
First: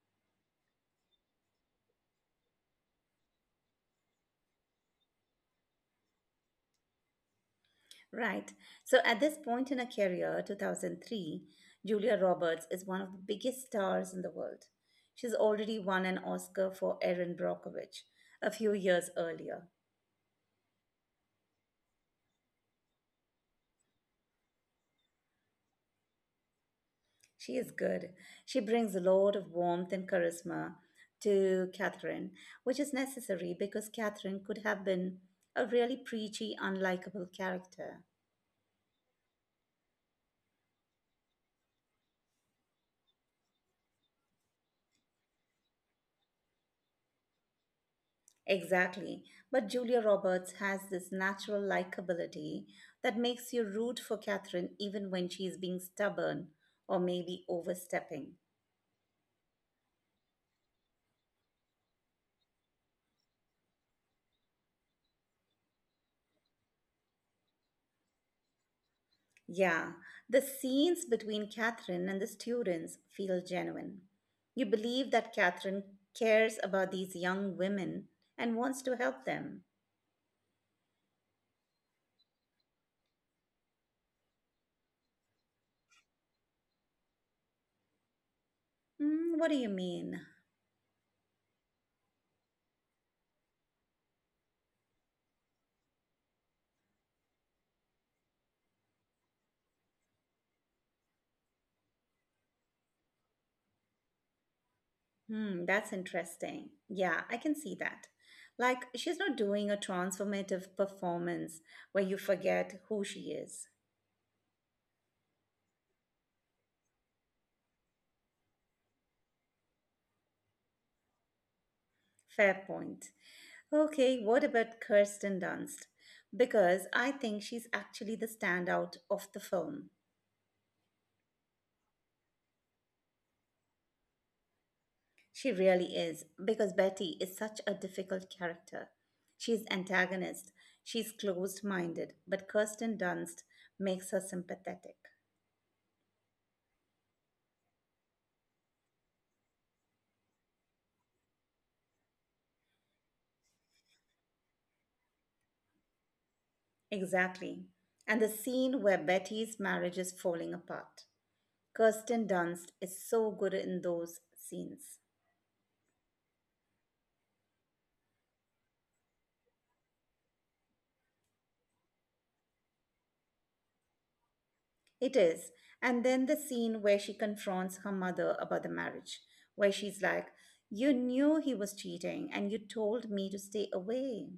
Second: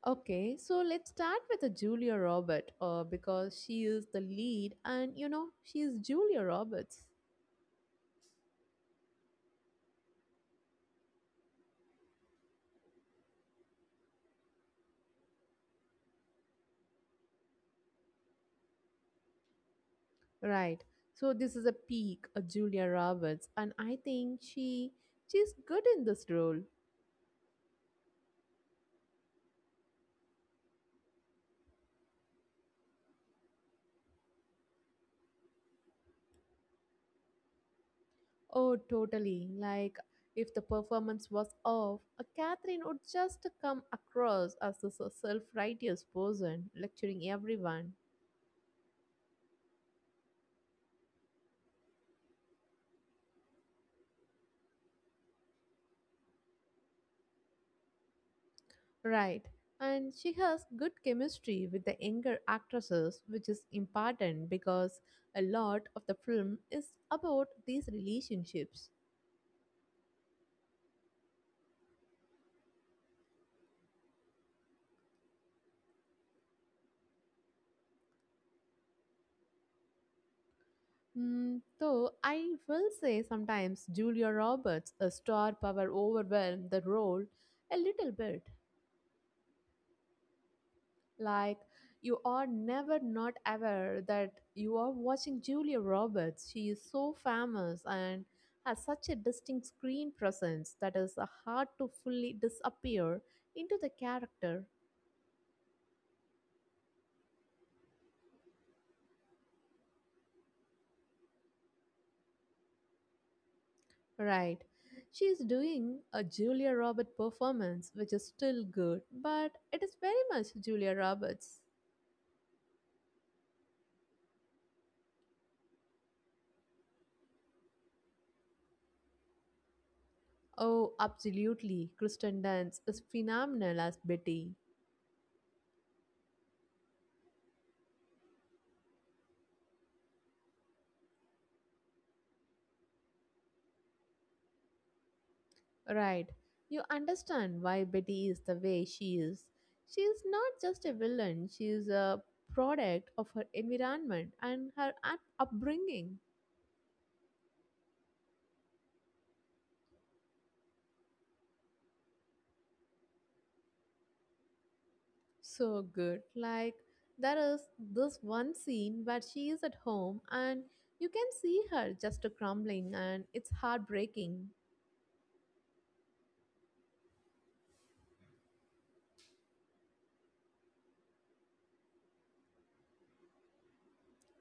[SPEAKER 2] Okay, so let's start with Julia Roberts, because she is the lead, and you know she is Julia Roberts,
[SPEAKER 1] Right. So at this point in her career, 2003, Julia Roberts is one of the biggest stars in the world. She's already won an Oscar for Erin Brockovich a few years earlier.
[SPEAKER 2] right? So this is a peak of Julia Roberts, and I think she's good in this role.
[SPEAKER 1] She is good. She brings a lot of warmth and charisma to Catherine, which is necessary because Catherine could have been a really preachy, unlikable character.
[SPEAKER 2] Oh, totally. Like, if the performance was off, a Catherine would just come across as a self righteous person, lecturing everyone.
[SPEAKER 1] Exactly. But Julia Roberts has this natural likability that makes you root for Catherine even when she is being stubborn or maybe overstepping.
[SPEAKER 2] Right. And she has good chemistry with the younger actresses, which is important because a lot of the film is about these relationships.
[SPEAKER 1] Yeah, the scenes between Catherine and the students feel genuine. You believe that Catherine cares about these young women and wants to help them.
[SPEAKER 2] Mm, though I will say sometimes Julia Roberts' a star power overwhelmed the role a little bit.
[SPEAKER 1] What do you mean?
[SPEAKER 2] Like, you are never not aware that you are watching Julia Roberts. She is so famous and has such a distinct screen presence that is hard to fully disappear into the character,
[SPEAKER 1] Hmm, that's interesting. Yeah, I can see that. Like, she's not doing a transformative performance where you forget who she is.
[SPEAKER 2] right? She is doing a Julia Roberts performance, which is still good, but it is very much Julia Roberts.
[SPEAKER 1] Fair point. Okay, what about Kirsten Dunst? Because I think she's actually the standout of the film.
[SPEAKER 2] Oh, absolutely. Kristen Dunst is phenomenal as Betty.
[SPEAKER 1] She really is, because Betty is such a difficult character. She's antagonist, she's closed minded, but Kirsten Dunst makes her sympathetic.
[SPEAKER 2] Right. You understand why Betty is the way she is. She is not just a villain, she is a product of her environment and her upbringing.
[SPEAKER 1] Exactly. And the scene where Betty's marriage is falling apart. Kirsten Dunst is so good in those scenes.
[SPEAKER 2] So good. Like, there is this one scene where she is at home and you can see her just crumbling, and it's heartbreaking.
[SPEAKER 1] It is. And then the scene where she confronts her mother about the marriage, where she's like, "You knew he was cheating and you told me to stay away."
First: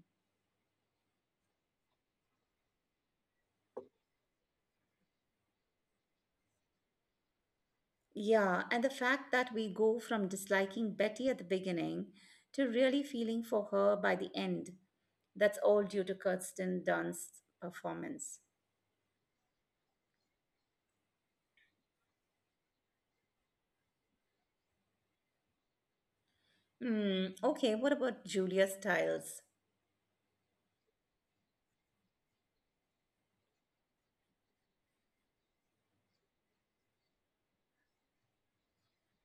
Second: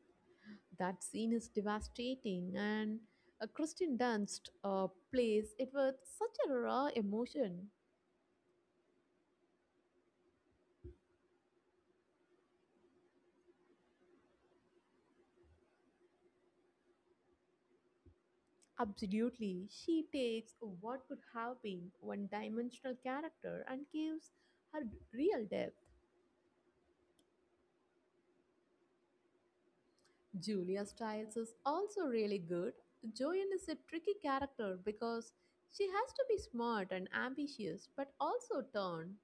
[SPEAKER 2] That scene is devastating, and Kristen Dunst plays it with such a raw emotion.
[SPEAKER 1] Yeah, and the fact that we go from disliking Betty at the beginning to really feeling for her by the end, that's all due to Kirsten Dunst's performance.
[SPEAKER 2] Absolutely. She takes what could have been one dimensional character and gives her real depth.
[SPEAKER 1] Okay, what about Julia Stiles?
[SPEAKER 2] Julia Stiles is also really good. Joanne is a tricky character because she has to be smart and ambitious but also torn.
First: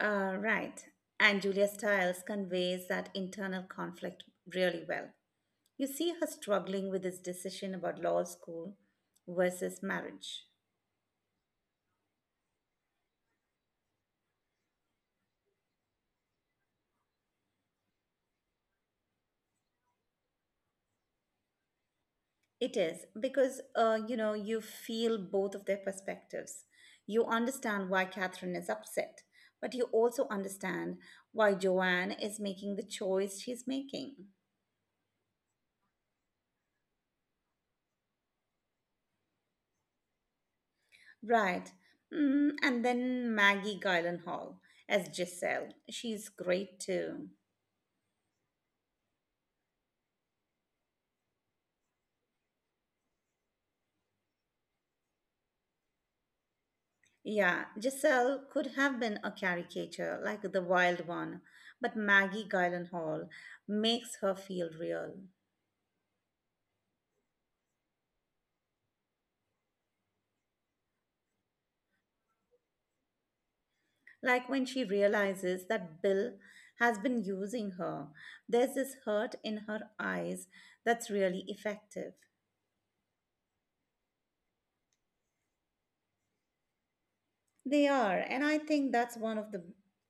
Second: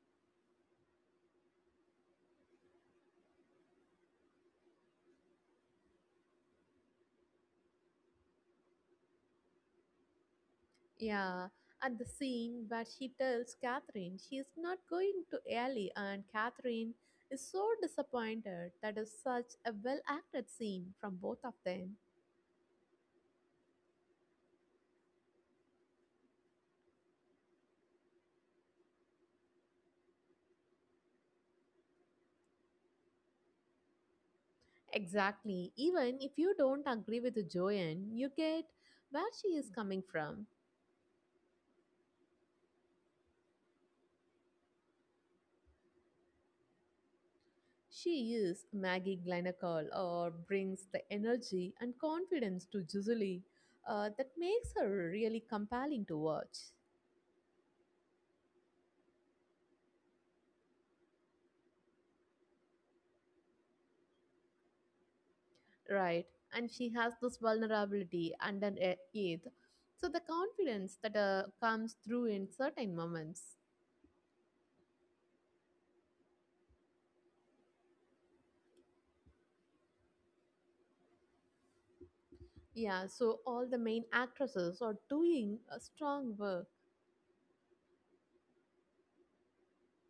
[SPEAKER 1] Right. And Julia Stiles conveys that internal conflict really well. You see her struggling with this decision about law school versus marriage.
[SPEAKER 2] Yeah, at the scene where she tells Catherine she is not going to Ellie, and Catherine is so disappointed. That is such a well acted scene from both of them.
[SPEAKER 1] It is because, you feel both of their perspectives. You understand why Catherine is upset, but you also understand why Joanne is making the choice she's making.
[SPEAKER 2] Exactly. Even if you don't agree with Joanne, you get where she is coming from.
[SPEAKER 1] Right. And then Maggie Gyllenhaal as Giselle. She's great too.
[SPEAKER 2] She is Maggie Glenacall or brings the energy and confidence to Julie that makes her really compelling to watch.
[SPEAKER 1] Yeah, Giselle could have been a caricature, like the wild one, but Maggie Gyllenhaal makes her feel real.
[SPEAKER 2] Right. And she has this vulnerability and an eighth. So the confidence that comes through in certain moments.
[SPEAKER 1] Like when she realizes that Bill has been using her, there's this hurt in her eyes that's really effective.
[SPEAKER 2] Yeah, so all the main actresses are doing a strong work.
[SPEAKER 1] They are, and I think that's one of the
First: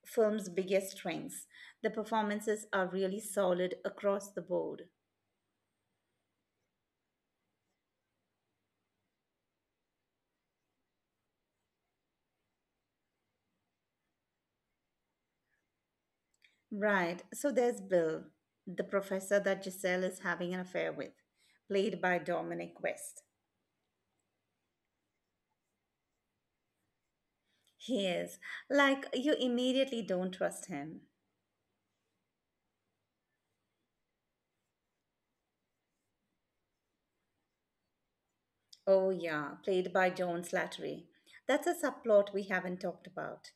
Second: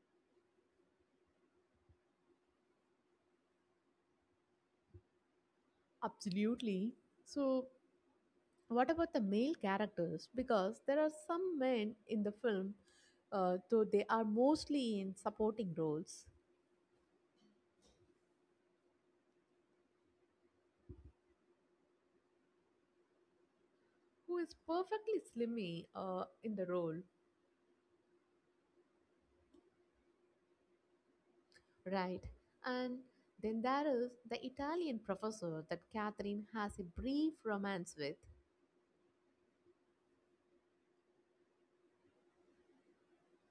[SPEAKER 1] film's biggest strengths. The performances are really solid across the board.
[SPEAKER 2] Absolutely. So what about the male characters? Because there are some men in the film, though they are mostly in supporting roles,
[SPEAKER 1] Right, so there's Bill, the professor that Giselle is having an affair with, played by Dominic West.
[SPEAKER 2] who is perfectly slimy in the role,
[SPEAKER 1] He is, like, you immediately don't trust him.
[SPEAKER 2] right? And then there is the Italian professor that Catherine has a brief romance with.
[SPEAKER 1] Oh, yeah, played by Joan Slattery. That's a subplot we haven't talked about.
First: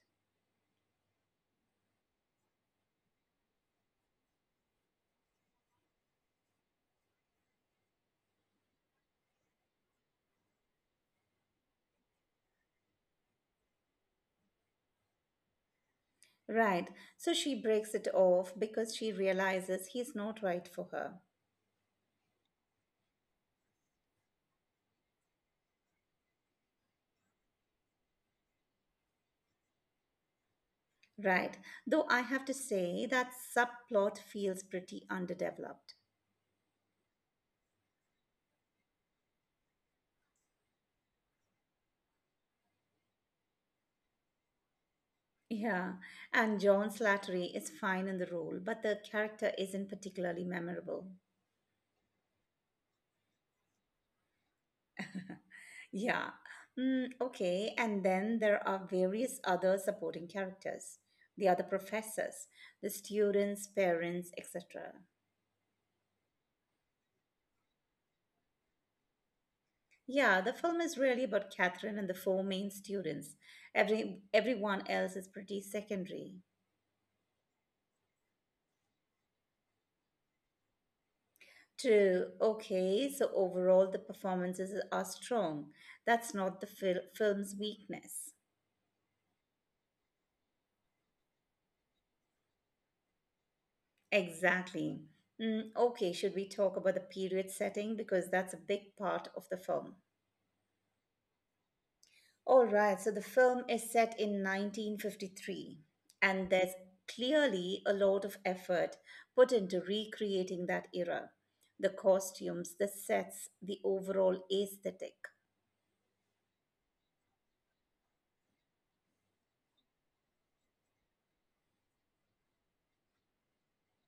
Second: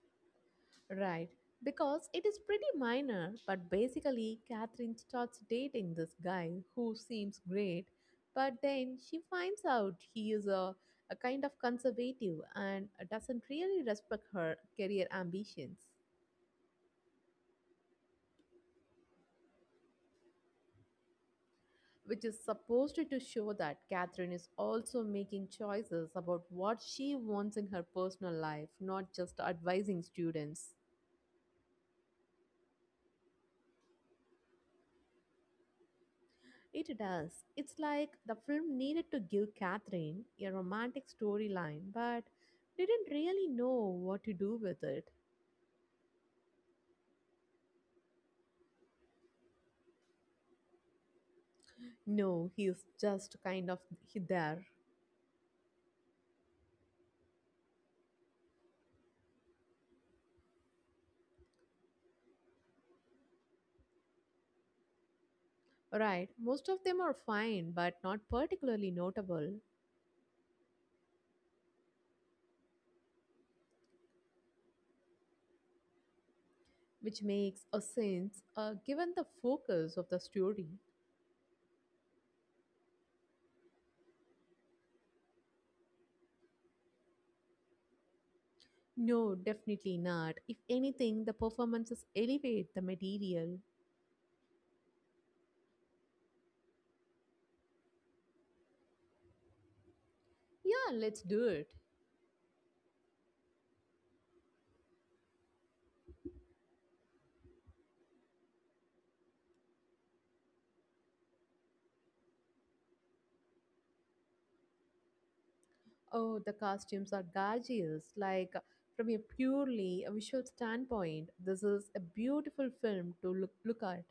[SPEAKER 2] Right, because it is pretty minor, but basically, Catherine starts dating this guy who seems great, but then she finds out he is a kind of conservative and doesn't really respect her career ambitions,
[SPEAKER 1] Right, so she breaks it off because she realizes he's not right for her.
[SPEAKER 2] which is supposed to show that Catherine is also making choices about what she wants in her personal life, not just advising students.
[SPEAKER 1] Right. Though I have to say that subplot feels pretty underdeveloped.
[SPEAKER 2] It does. It's like the film needed to give Catherine a romantic storyline, but didn't really know what to do with it.
[SPEAKER 1] Yeah, and John Slattery is fine in the role, but the character isn't particularly memorable.
[SPEAKER 2] No, he's just kind of there.
[SPEAKER 1] Yeah. Okay, and then there are various other supporting characters, the other professors, the students, parents, etc.
[SPEAKER 2] Right, most of them are fine, but not particularly notable,
[SPEAKER 1] Yeah, the film is really about Catherine and the four main students. Everyone else is pretty secondary.
[SPEAKER 2] which makes a sense given the focus of the story.
[SPEAKER 1] True. Okay, so overall the performances are strong. That's not the film's weakness.
[SPEAKER 2] No, definitely not. If anything, the performances elevate the material.
[SPEAKER 1] Exactly. Okay, should we talk about the period setting, because that's a big part of the film?
[SPEAKER 2] Yeah, let's do it.
[SPEAKER 1] All right, so the film is set in 1953, and there's clearly a lot of effort put into recreating that era. The costumes, the sets, the overall aesthetic.
[SPEAKER 2] Oh, the costumes are gorgeous. Like, from a purely visual standpoint, this is a beautiful film to look at.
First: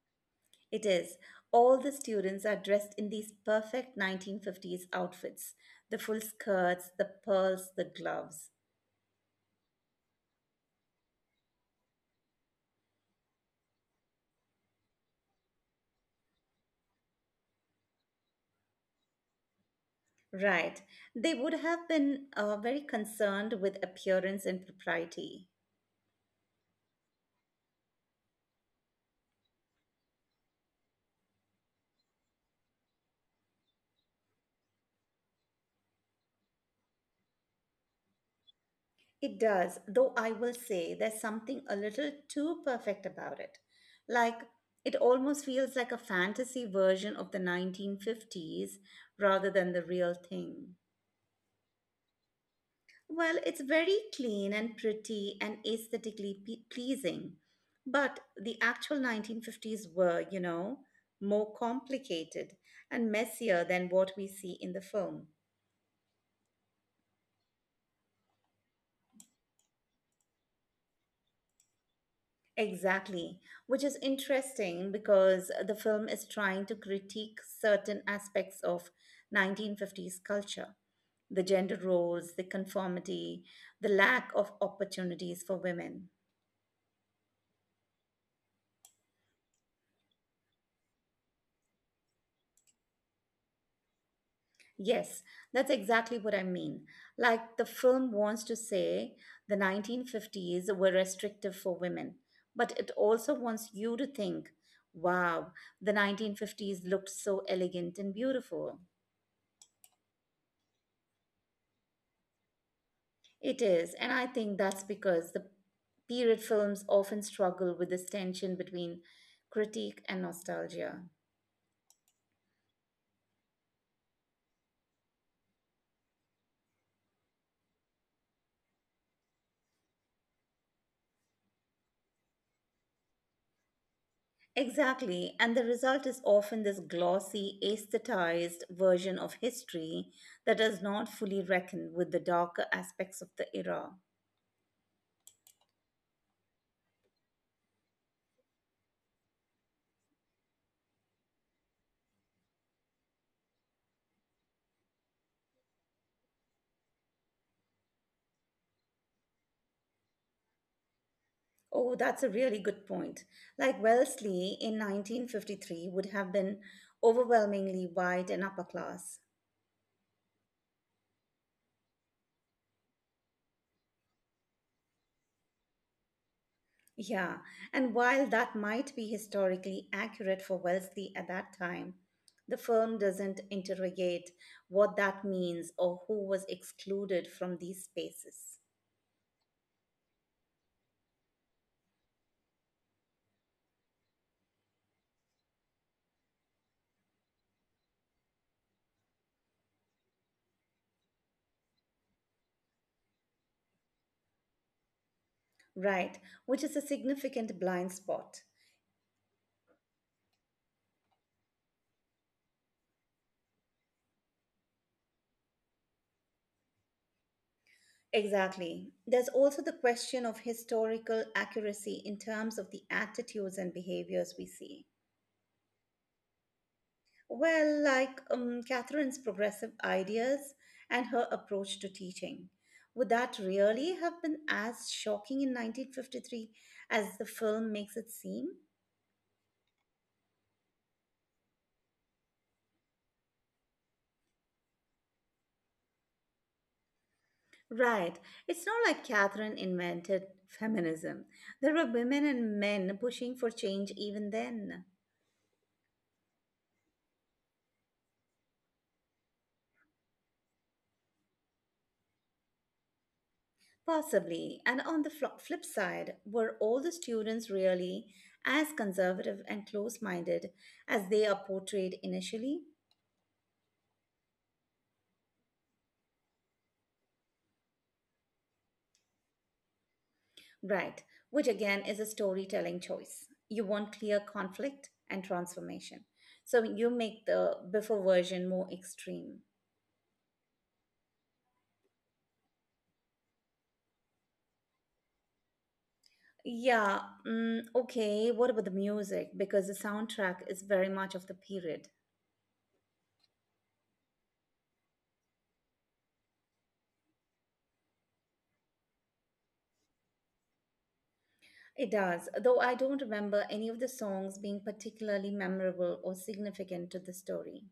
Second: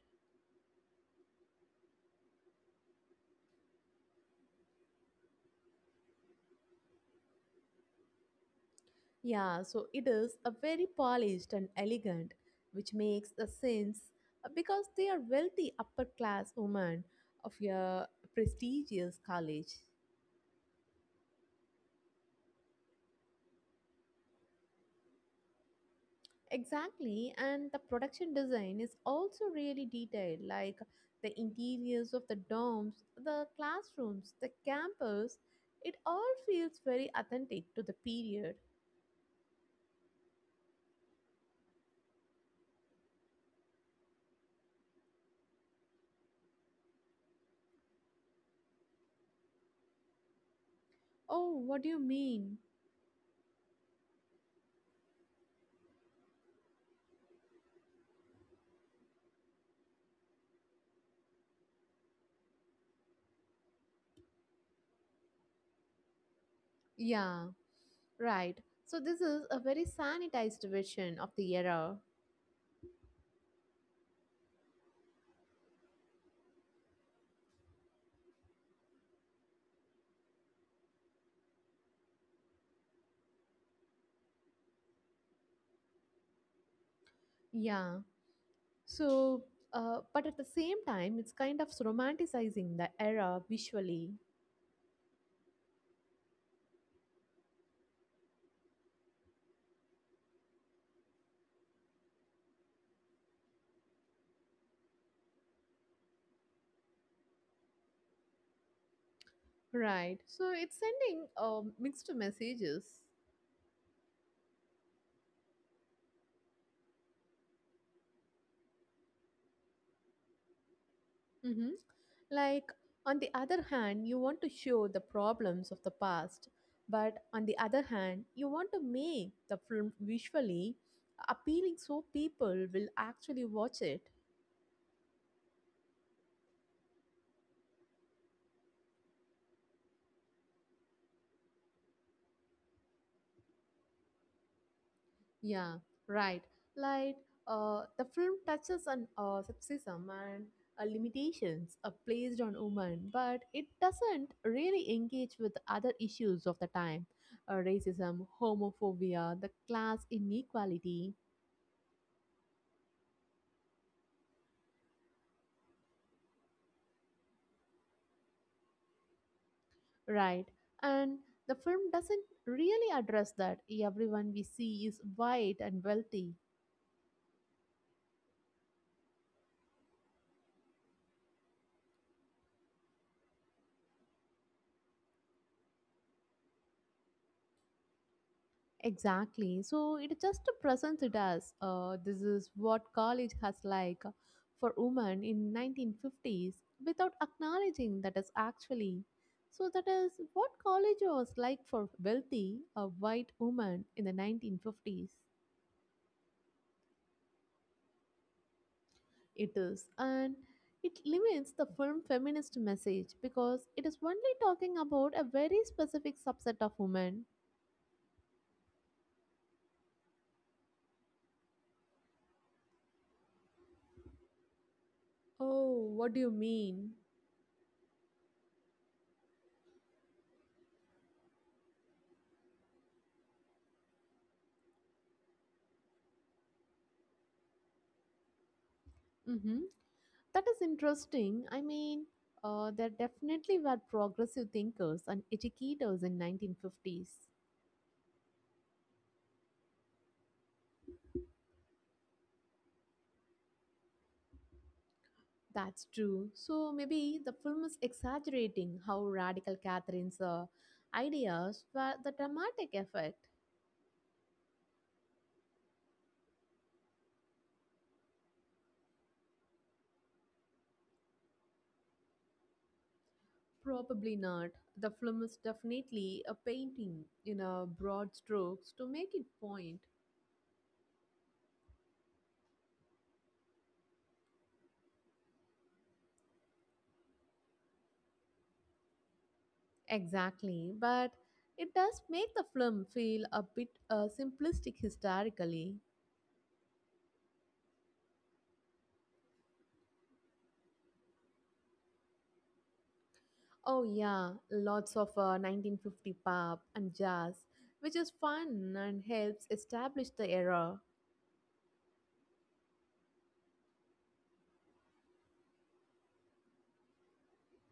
[SPEAKER 1] It is. All the students are dressed in these perfect 1950s outfits, the full skirts, the pearls, the gloves.
[SPEAKER 2] Yeah, so it is a very polished and elegant, which makes a sense because they are wealthy upper class women of a prestigious college.
[SPEAKER 1] Right. They would have been very concerned with appearance and propriety.
[SPEAKER 2] Exactly, and the production design is also really detailed, like the interiors of the domes, the classrooms, the campus. It all feels very authentic to the period.
[SPEAKER 1] It does, though I will say there's something a little too perfect about it. Like, it almost feels like a fantasy version of the 1950s rather than the real thing.
[SPEAKER 2] Oh, what do you mean?
[SPEAKER 1] Well, it's very clean and pretty and aesthetically pleasing. But the actual 1950s were, more complicated and messier than what we see in the film.
[SPEAKER 2] Yeah, right. So, this is a very sanitized version of the era.
[SPEAKER 1] Exactly, which is interesting because the film is trying to critique certain aspects of 1950s culture, the gender roles, the conformity, the lack of opportunities for women.
[SPEAKER 2] Yeah. So, but at the same time, it's kind of romanticizing the era visually.
[SPEAKER 1] Yes, that's exactly what I mean. Like the film wants to say the 1950s were restrictive for women, but it also wants you to think, wow, the 1950s looked so elegant and beautiful.
[SPEAKER 2] Right. So, it's sending mixed messages.
[SPEAKER 1] It is, and I think that's because the period films often struggle with this tension between critique and nostalgia.
[SPEAKER 2] hmm Like, on the other hand, you want to show the problems of the past, but on the other hand, you want to make the film visually appealing so people will actually watch it.
[SPEAKER 1] Exactly, and the result is often this glossy, aesthetized version of history that does not fully reckon with the darker aspects of the era.
[SPEAKER 2] Yeah, right. Like, the film touches on sexism and limitations placed on women, but it doesn't really engage with other issues of the time racism, homophobia, the class inequality.
[SPEAKER 1] Oh, that's a really good point. Like Wellesley in 1953 would have been overwhelmingly white and upper class.
[SPEAKER 2] Right. And the film doesn't really address that. Everyone we see is white and wealthy.
[SPEAKER 1] Yeah, and while that might be historically accurate for Wellesley at that time, the film doesn't interrogate what that means or who was excluded from these spaces.
[SPEAKER 2] Exactly. So it just presents it as this is what college has like for women in 1950s without acknowledging that is actually. So that is what college was like for wealthy, a white woman in the 1950s.
[SPEAKER 1] Right, which is a significant blind spot.
[SPEAKER 2] It is. And it limits the film feminist message because it is only talking about a very specific subset of women.
[SPEAKER 1] Exactly. There's also the question of historical accuracy in terms of the attitudes and behaviors we see.
[SPEAKER 2] Oh, what do you mean?
[SPEAKER 1] Well, like Catherine's progressive ideas and her approach to teaching. Would that really have been as shocking in 1953 as the film makes it seem?
[SPEAKER 2] Mm-hmm. That is interesting. I mean, there definitely were progressive thinkers and educators in 1950s.
[SPEAKER 1] Right. It's not like Catherine invented feminism. There were women and men pushing for change even then.
[SPEAKER 2] That's true. So maybe the film is exaggerating how radical Catherine's ideas were the dramatic effect.
[SPEAKER 1] Possibly. And on the flip side, were all the students really as conservative and close minded as they are portrayed initially?
[SPEAKER 2] Probably not. The film is definitely a painting in a broad strokes to make it point.
[SPEAKER 1] Right, which again is a storytelling choice. You want clear conflict and transformation, so you make the before version more extreme.
[SPEAKER 2] Exactly, but it does make the film feel a bit simplistic historically.
[SPEAKER 1] Yeah, okay, what about the music? Because the soundtrack is very much of the period.
[SPEAKER 2] Oh, yeah, lots of 1950 pop and jazz, which is fun and helps establish the era.
[SPEAKER 1] It does, though I don't remember any of the songs being particularly memorable or significant to the story.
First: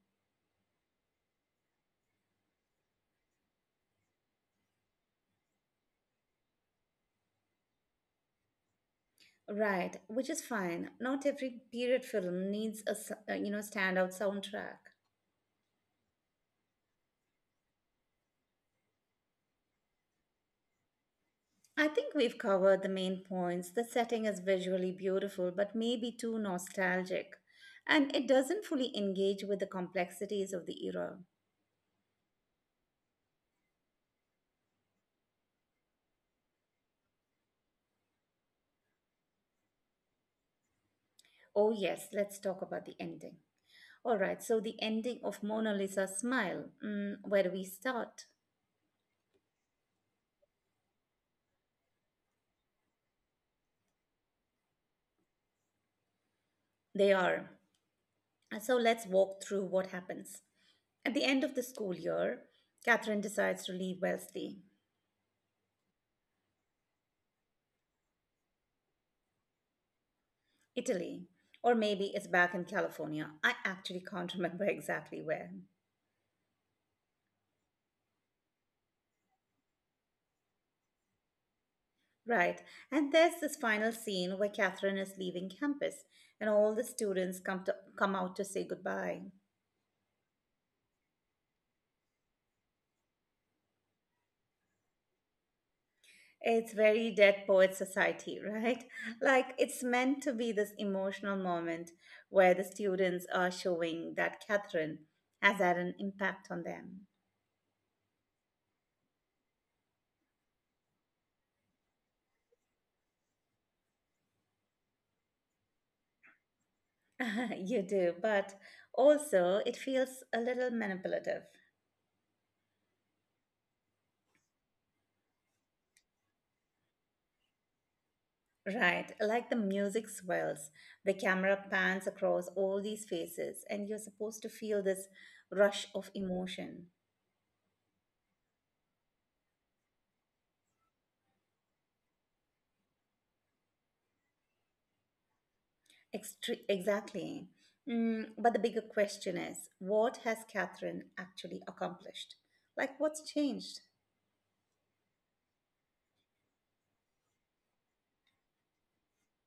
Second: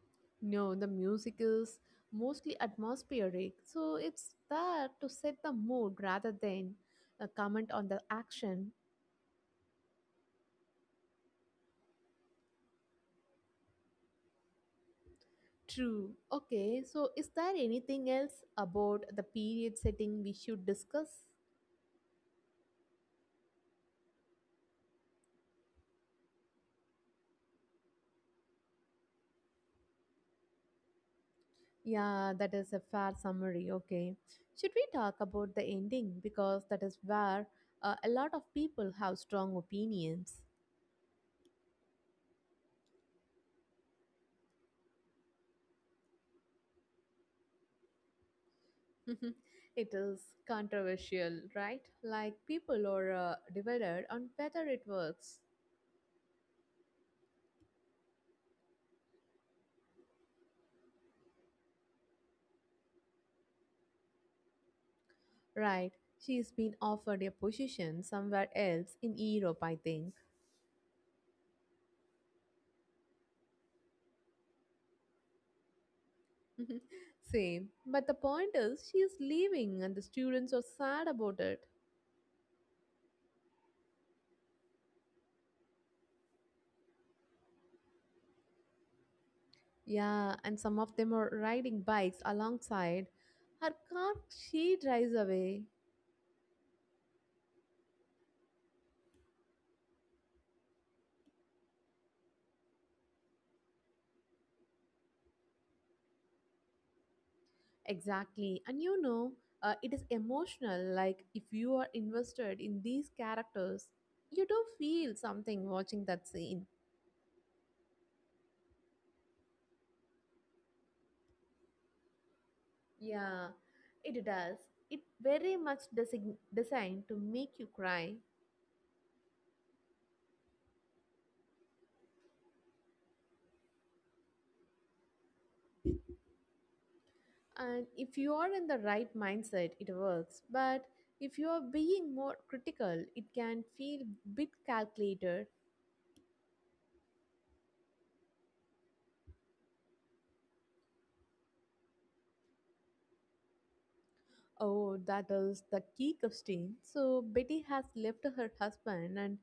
[SPEAKER 2] No, the music is mostly atmospheric, so it's there to set the mood rather than a comment on the action.
[SPEAKER 1] Right, which is fine. Not every period film needs a standout soundtrack.
[SPEAKER 2] True. Okay, so is there anything else about the period setting we should discuss?
[SPEAKER 1] I think we've covered the main points. The setting is visually beautiful, but maybe too nostalgic, and it doesn't fully engage with the complexities of the era.
[SPEAKER 2] Yeah, that is a fair summary. Okay. Should we talk about the ending? Because that is where a lot of people have strong opinions.
[SPEAKER 1] Oh yes, let's talk about the ending. All right, so the ending of Mona Lisa Smile. Where do we start?
[SPEAKER 2] It is controversial, right? Like people are divided on whether it works.
[SPEAKER 1] They are. So let's walk through what happens. At the end of the school year, Catherine decides to leave Wellesley,
[SPEAKER 2] Right. She's been offered a position somewhere else in Europe, I think.
[SPEAKER 1] Italy, or maybe it's back in California. I actually can't remember exactly where.
[SPEAKER 2] Mhm. Same. But the point is, she is leaving, and the students are sad about it.
[SPEAKER 1] Right, and there's this final scene where Catherine is leaving campus and all the students come out to say goodbye.
[SPEAKER 2] Yeah, and some of them are riding bikes alongside her car. She drives away.
[SPEAKER 1] It's very Dead Poet Society, right? Like it's meant to be this emotional moment where the students are showing that Catherine has had an impact on them.
[SPEAKER 2] Exactly. And you know, it is emotional. Like, if you are invested in these characters, you do feel something watching that scene.
[SPEAKER 1] You do, but also it feels a little manipulative,
[SPEAKER 2] Yeah, it does. It very much designed to make you cry.
[SPEAKER 1] right? Like the music swells, the camera pans across all these faces, and you're supposed to feel this rush of emotion.
[SPEAKER 2] And if you are in the right mindset, it works. But if you are being more critical, it can feel bit calculated.
[SPEAKER 1] Exactly. But the bigger question is what has Catherine actually accomplished? Like, what's changed?
[SPEAKER 2] Oh, that is the key question. So Betty has left her husband and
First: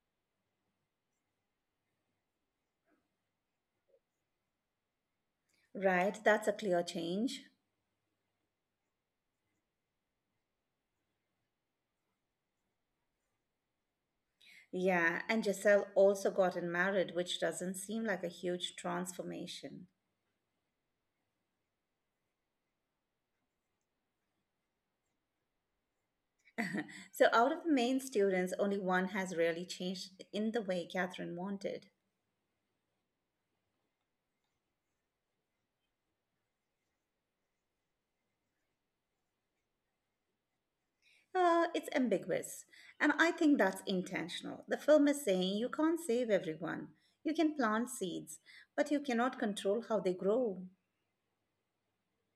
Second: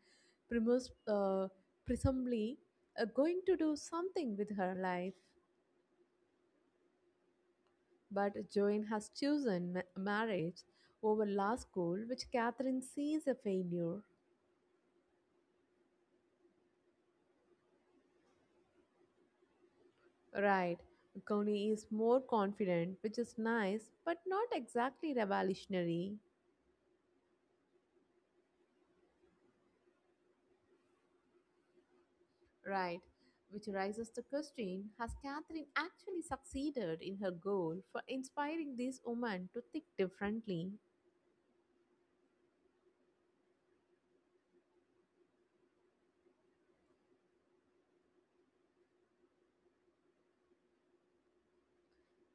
[SPEAKER 2] Primus, presumably going to do something with her life.
[SPEAKER 1] Right? That's a clear change.
[SPEAKER 2] But Joanne has chosen marriage over law school, which Catherine sees a failure.
[SPEAKER 1] Yeah, and Giselle also gotten married, which doesn't seem like a huge transformation.
[SPEAKER 2] Right. Coney is more confident, which is nice, but not exactly revolutionary.
[SPEAKER 1] So, out of the main students, only one has really changed in the way Catherine wanted.
[SPEAKER 2] Right. Which raises the question, has Catherine actually succeeded in her goal for inspiring these women to think differently?
[SPEAKER 1] It's ambiguous, and I think that's intentional. The film is saying you can't save everyone. You can plant seeds, but you cannot control how they grow.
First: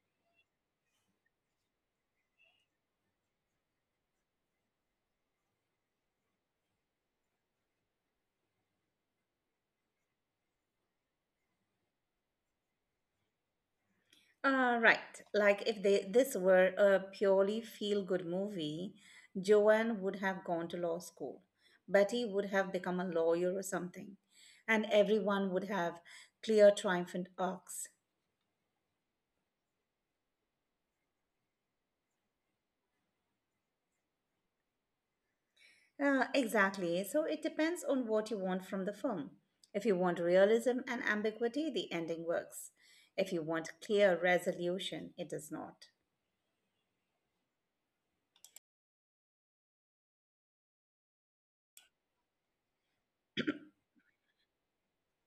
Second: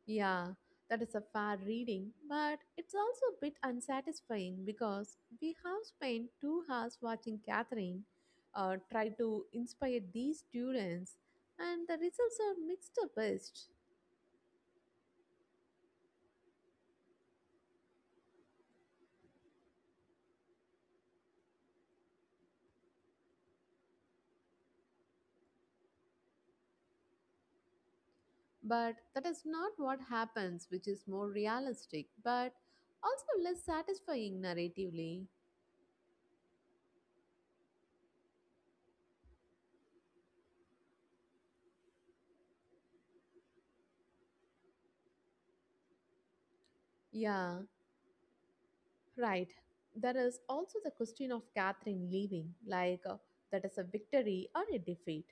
[SPEAKER 2] Yeah, that is a fair reading, but it's also a bit unsatisfying because we have spent 2 hours watching Catherine try to inspire these students, and the results are mixed up best.
[SPEAKER 1] Right, like if they, this were a purely feel good movie, Joanne would have gone to law school. Betty would have become a lawyer or something, and everyone would have clear, triumphant arcs.
[SPEAKER 2] But that is not what happens, which is more realistic, but also less satisfying narratively.
[SPEAKER 1] Exactly. So it depends on what you want from the film. If you want realism and ambiguity, the ending works. If you want clear resolution, it does not.
[SPEAKER 2] Yeah, right. There is also the question of Catherine leaving, like that is a victory or a defeat.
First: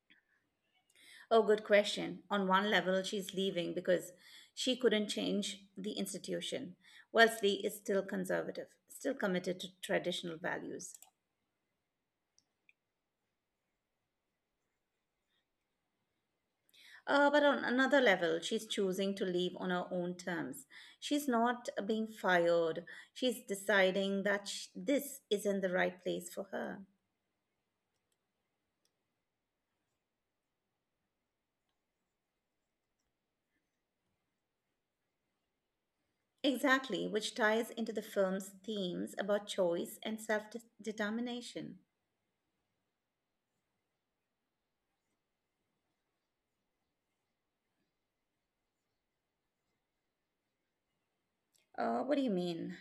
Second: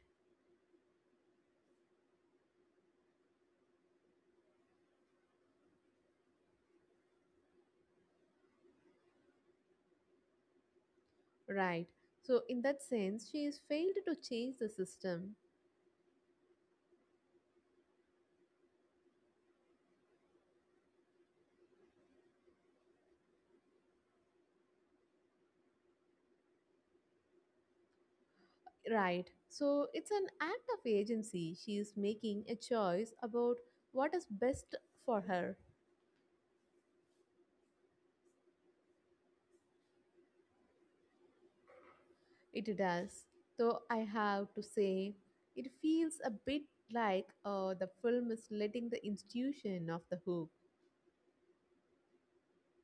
[SPEAKER 1] Oh, good question. On one level, she's leaving because she couldn't change the institution. Wellesley is still conservative, still committed to traditional values.
[SPEAKER 2] Right. So, in that sense, she has failed to change the system.
[SPEAKER 1] But on another level, she's choosing to leave on her own terms. She's not being fired. She's deciding that this isn't the right place for her.
[SPEAKER 2] Right. So, it's an act of agency. She is making a choice about what is best for her.
[SPEAKER 1] Exactly, which ties into the film's themes about choice and self determination.
[SPEAKER 2] It does, though I have to say, it feels a bit like the film is letting the institution off the hook.
[SPEAKER 1] What do you mean?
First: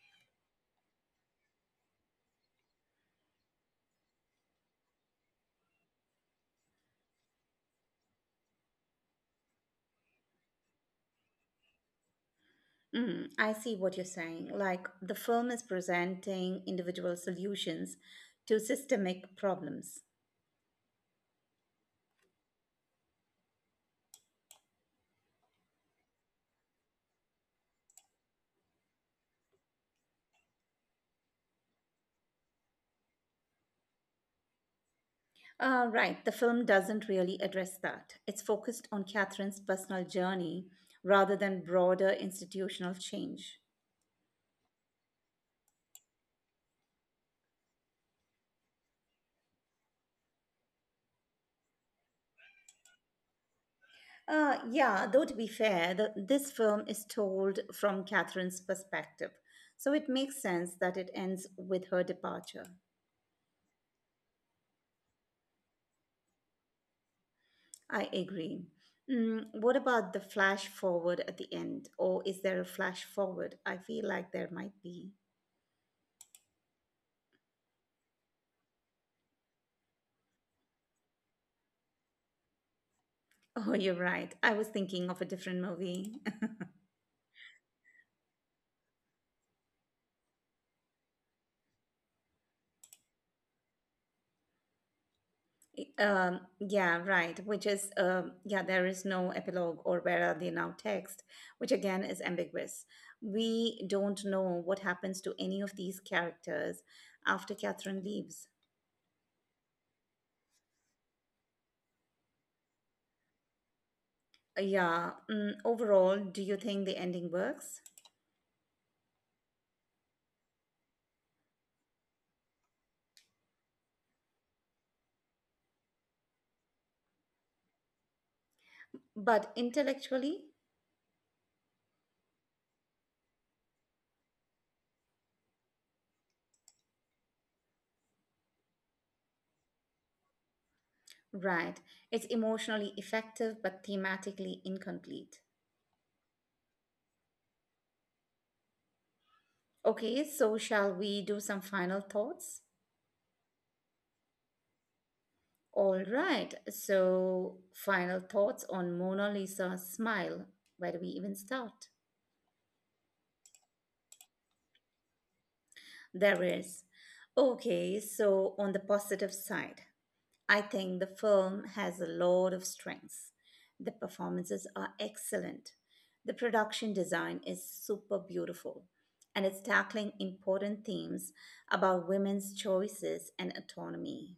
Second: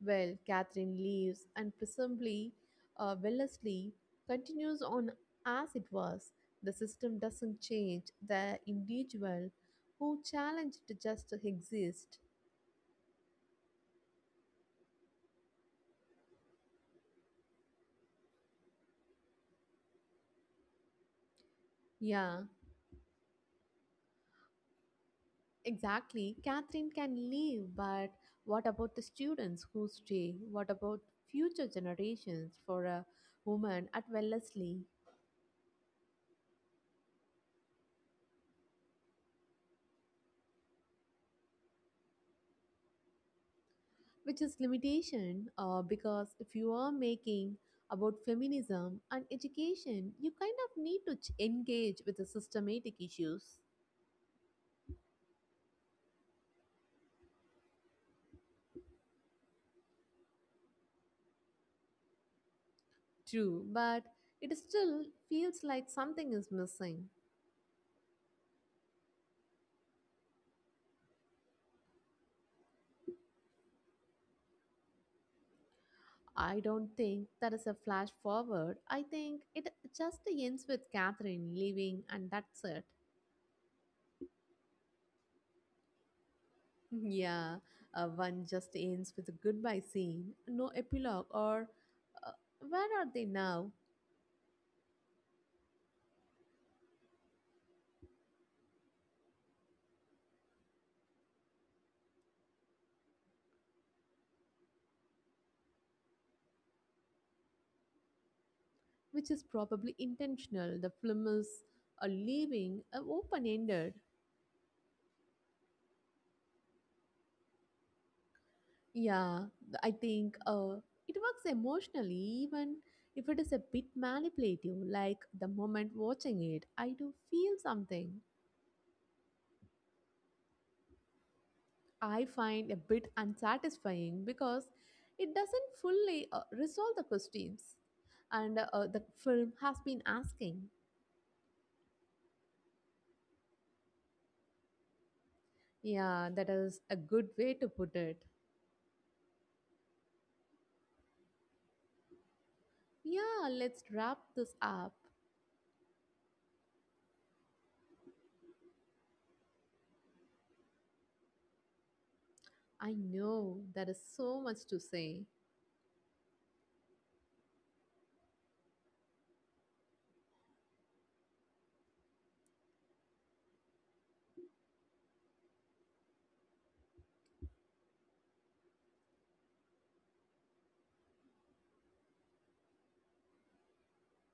[SPEAKER 2] Well, Catherine leaves, and presumably, Wellesley continues on as it was. The system doesn't change, the individual who challenged just exists.
[SPEAKER 1] I see what you're saying. Like, the film is presenting individual solutions to systemic problems.
[SPEAKER 2] Yeah, exactly. Catherine can leave, but what about the students who stay? What about future generations for a woman at Wellesley?
[SPEAKER 1] Right, the film doesn't really address that. It's focused on Catherine's personal journey rather than broader institutional change.
[SPEAKER 2] Which is limitation because if you are making about feminism and education, you kind of need to engage with the systematic issues.
[SPEAKER 1] Yeah, though to be fair, this film is told from Catherine's perspective, so it makes sense that it ends with her departure.
[SPEAKER 2] True, but it still feels like something is missing.
[SPEAKER 1] I agree. What about the flash forward at the end? Or is there a flash forward? I feel like there might be.
[SPEAKER 2] I don't think that is a flash forward. I think it just ends with Catherine leaving, and that's it.
[SPEAKER 1] Oh, you're right. I was thinking of a different movie.
[SPEAKER 2] Yeah, one just ends with a goodbye scene, no epilogue, or uh, where are they now?
[SPEAKER 1] Yeah, right. Which is, yeah, there is no epilogue or where are they now text, which again is ambiguous. We don't know what happens to any of these characters after Catherine leaves.
[SPEAKER 2] Which is probably intentional. The film is leaving open ended.
[SPEAKER 1] Yeah, overall, do you think the ending works?
[SPEAKER 2] Yeah, I think it works emotionally, even if it is a bit manipulative. Like the moment watching it, I do feel something.
[SPEAKER 1] But intellectually,
[SPEAKER 2] I find a bit unsatisfying because it doesn't fully resolve the questions and the film has been asking.
[SPEAKER 1] right. It's emotionally effective, but thematically incomplete.
[SPEAKER 2] Yeah, that is a good way to put it.
[SPEAKER 1] Okay, so shall we do some final thoughts?
[SPEAKER 2] Yeah, let's wrap this up.
[SPEAKER 1] All right. So, final thoughts on Mona Lisa's smile. Where do we even start?
[SPEAKER 2] I know there is so much to say.
[SPEAKER 1] There is. Okay, so on the positive side, I think the film has a lot of strengths. The performances are excellent. The production design is super beautiful. And it's tackling important themes about women's choices and autonomy.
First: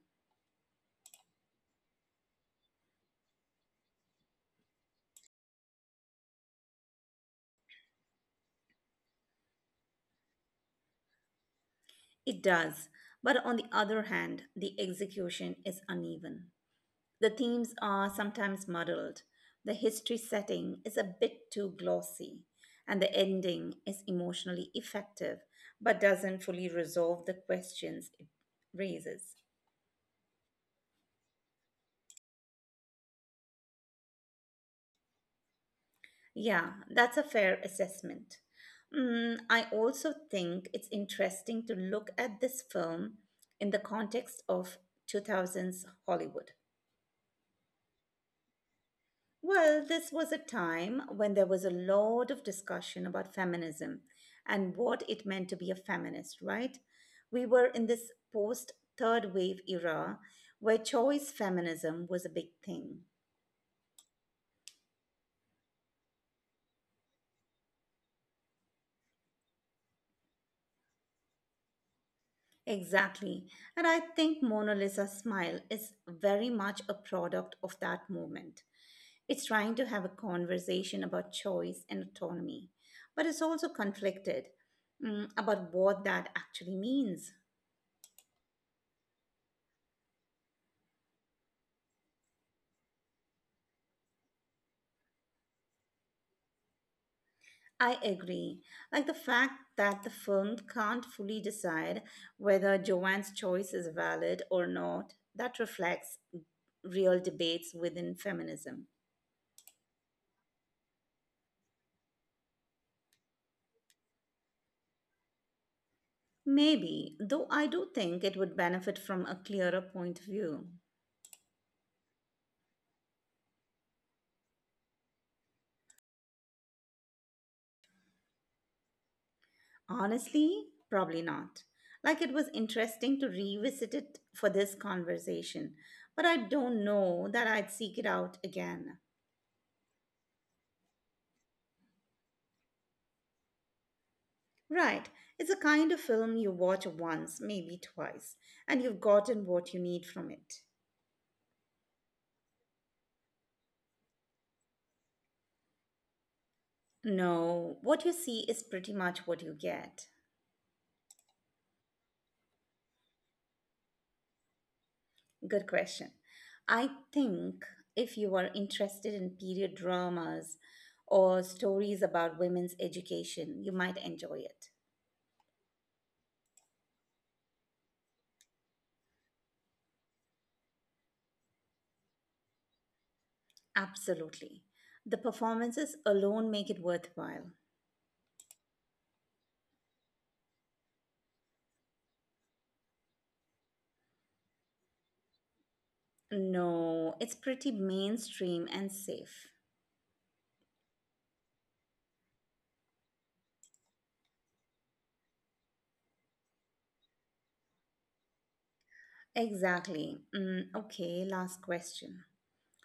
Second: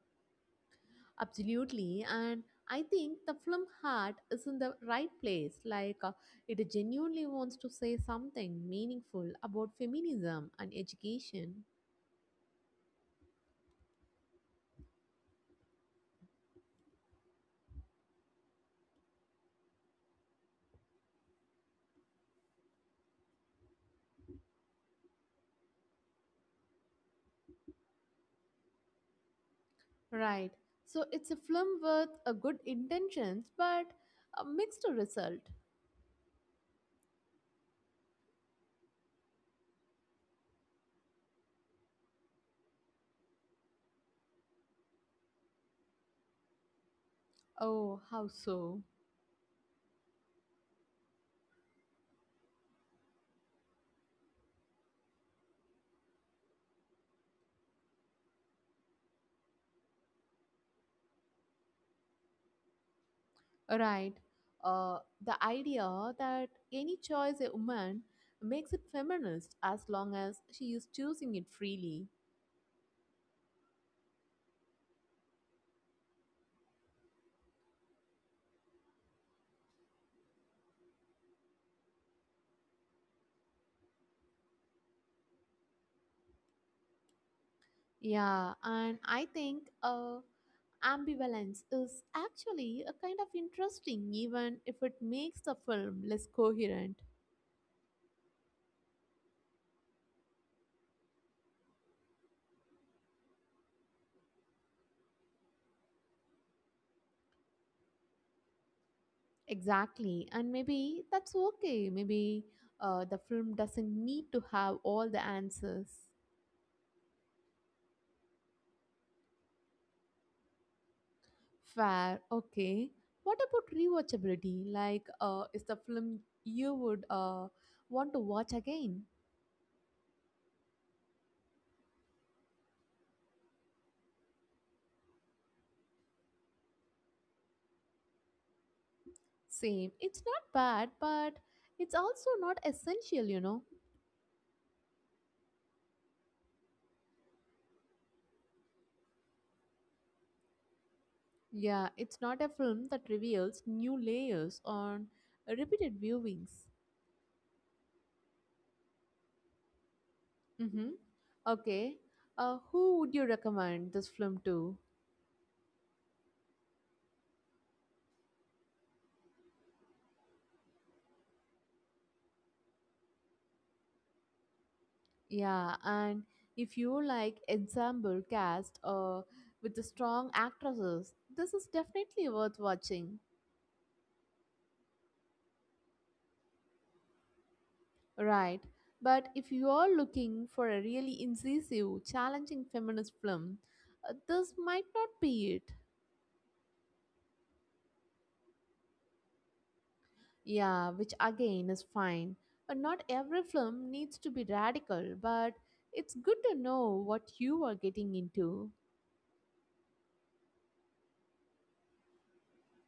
[SPEAKER 2] Absolutely, and I think the film heart is in the right place. Like it genuinely wants to say something meaningful about feminism and education.
[SPEAKER 1] It does. But on the other hand, the execution is uneven. The themes are sometimes muddled, the history setting is a bit too glossy, and the ending is emotionally effective but doesn't fully resolve the questions it raises.
[SPEAKER 2] Right. So it's a film with a good intentions but a mixed result.
[SPEAKER 1] Yeah, that's a fair assessment. I also think it's interesting to look at this film in the context of 2000s Hollywood.
[SPEAKER 2] Oh, how so?
[SPEAKER 1] Well, this was a time when there was a lot of discussion about feminism and what it meant to be a feminist, right? We were in this post third wave era where choice feminism was a big thing.
[SPEAKER 2] Right. Uh, the idea that any choice a woman makes it feminist as long as she is choosing it freely.
[SPEAKER 1] Exactly. And I think Mona Lisa Smile is very much a product of that moment. It's trying to have a conversation about choice and autonomy, but it's also conflicted about what that actually means.
[SPEAKER 2] Yeah, and I think ambivalence is actually a kind of interesting, even if it makes the film less coherent.
[SPEAKER 1] I agree. Like the fact that the film can't fully decide whether Joanne's choice is valid or not, that reflects real debates within feminism.
[SPEAKER 2] Exactly. And maybe that's okay. Maybe the film doesn't need to have all the answers.
[SPEAKER 1] Maybe, though I do think it would benefit from a clearer point of view.
[SPEAKER 2] Fair. Okay. What about rewatchability? Like, is the film you would want to watch again?
[SPEAKER 1] Honestly, probably not. Like it was interesting to revisit it for this conversation, but I don't know that I'd seek it out again.
[SPEAKER 2] Same. It's not bad, but it's also not essential, you know?
[SPEAKER 1] Right. It's a kind of film you watch once, maybe twice, and you've gotten what you need from it.
[SPEAKER 2] Yeah, it's not a film that reveals new layers on repeated viewings.
[SPEAKER 1] No, what you see is pretty much what you get.
[SPEAKER 2] Mm-hmm. Okay. Who would you recommend this film to?
[SPEAKER 1] Good question. I think if you are interested in period dramas or stories about women's education, you might enjoy it.
[SPEAKER 2] Yeah, and if you like ensemble cast with the strong actresses, this is definitely worth watching.
[SPEAKER 1] Absolutely. The performances alone make it worthwhile.
[SPEAKER 2] Right. But if you are looking for a really incisive, challenging feminist film, this might not be it.
[SPEAKER 1] No, it's pretty mainstream and safe.
[SPEAKER 2] Yeah, which again is fine. Not every film needs to be radical, but it's good to know what you are getting into.
[SPEAKER 1] Exactly. Mm, okay, last question.